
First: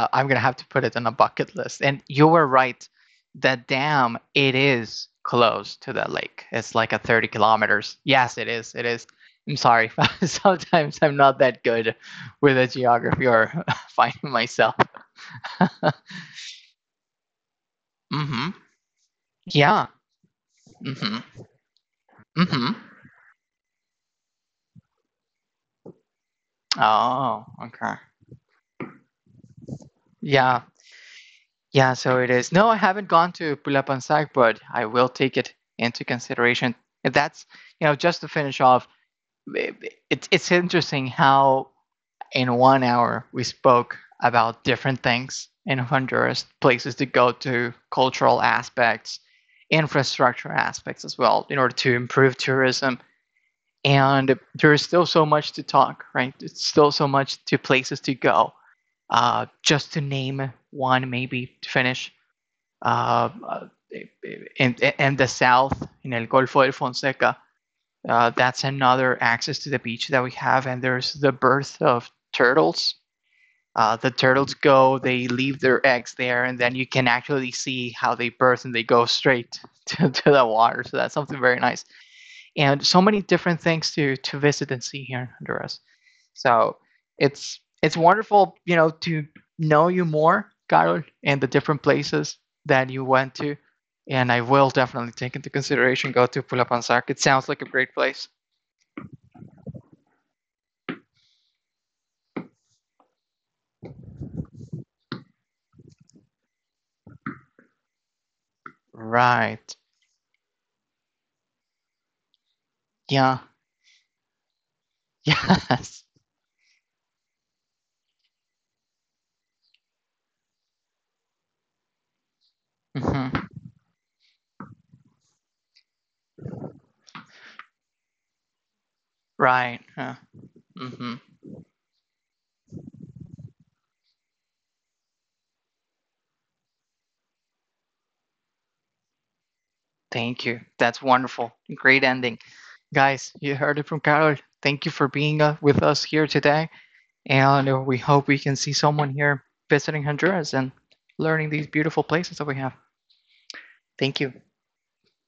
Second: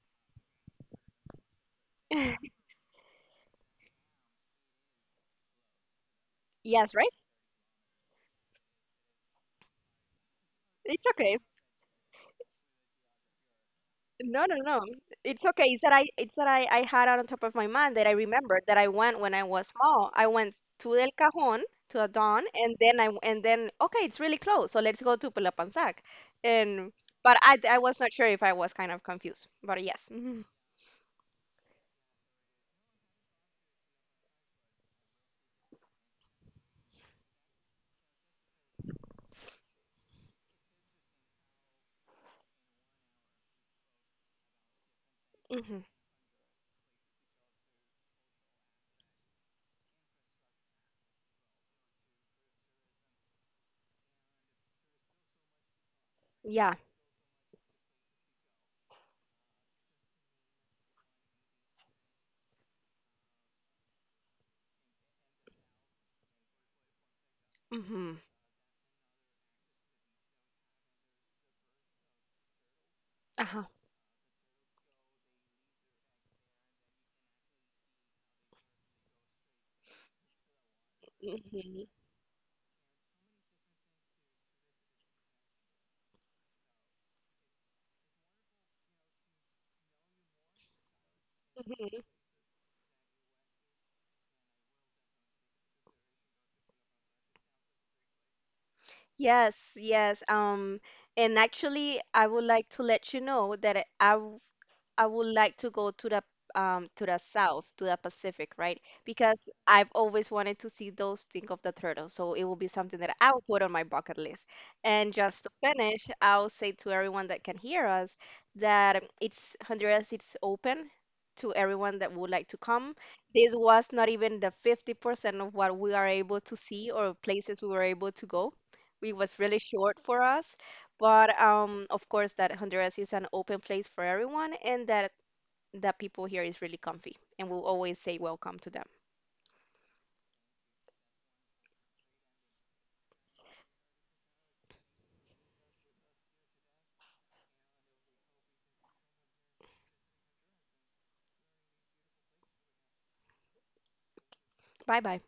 A: I am gonna have to put it on a bucket list. And you were right. The dam, it is close to the lake. It's like
B: Yes,
A: a
B: right?
A: 30 kilometers. Yes, it is. It is. I'm sorry. Sometimes
B: It's
A: I'm
B: okay.
A: not that good with the geography or finding
B: No, no,
A: myself.
B: no. It's okay. It's that I it's that I had it on top of my mind that I
A: Mm-hmm.
B: remembered that I went when I was
A: Yeah.
B: small. I went to El
A: Mm-hmm.
B: Cajón, to Adon,
A: Mm-hmm.
B: and then okay, it's really close. So let's go to Pelapanzac. And but
A: Oh,
B: I
A: okay.
B: was not sure if I was kind of confused. But yes.
A: Yeah. Yeah, so it is. No, I haven't gone to Pulapansac, but I will take it into consideration. And that's, you know, just to finish off, it's interesting how in 1 hour we spoke about different things in
B: Hmm
A: Honduras, places to go to, cultural aspects, infrastructure aspects as well, in order to improve tourism. And there is still so much to talk, right? It's
B: Yeah.
A: still so much to places to go. Just to name one, maybe to finish, uh, uh, in the south, in El Golfo de Fonseca,
B: hmm
A: that's another access to the beach that we have, and there's the birth of turtles.
B: Uh-huh.
A: The turtles go, they leave their eggs there, and then you can actually see how they birth and they go straight to the water. So that's something very
B: hmm
A: nice. And so many different things to visit and see here in Honduras. So it's wonderful, you know, to know you more, Carol, and the different places that you went to. And I will definitely take into considepanzac. Go to Pulapanzac. It sounds like a great place.
B: Yes, yes. And actually, I would like to let you know that I would like to go to the south, to the Pacific, right? Because
A: Right.
B: I've always wanted to see those think of the turtle. So it will be something that
A: Yeah.
B: I'll put on my bucket list. And just to
A: Yes.
B: finish, I'll say to everyone that can hear us that it's Honduras it's open to everyone that would like to come.
A: Hmm.
B: This was not even the 50% of what we are able to see or places we were able to go. It was really
A: Right.
B: short
A: Yeah.
B: for us.
A: Hmm.
B: But of course, that Honduras is an open place for everyone, and that that people here is really comfy, and we'll always say welcome to them.
A: Thank you. That's wonderful. Great ending. Guys, you heard it from Carol. Thank you for being with us here today. And we hope we can see someone here visiting Honduras and learning these beautiful places that we have. Thank you.
B: Bye bye.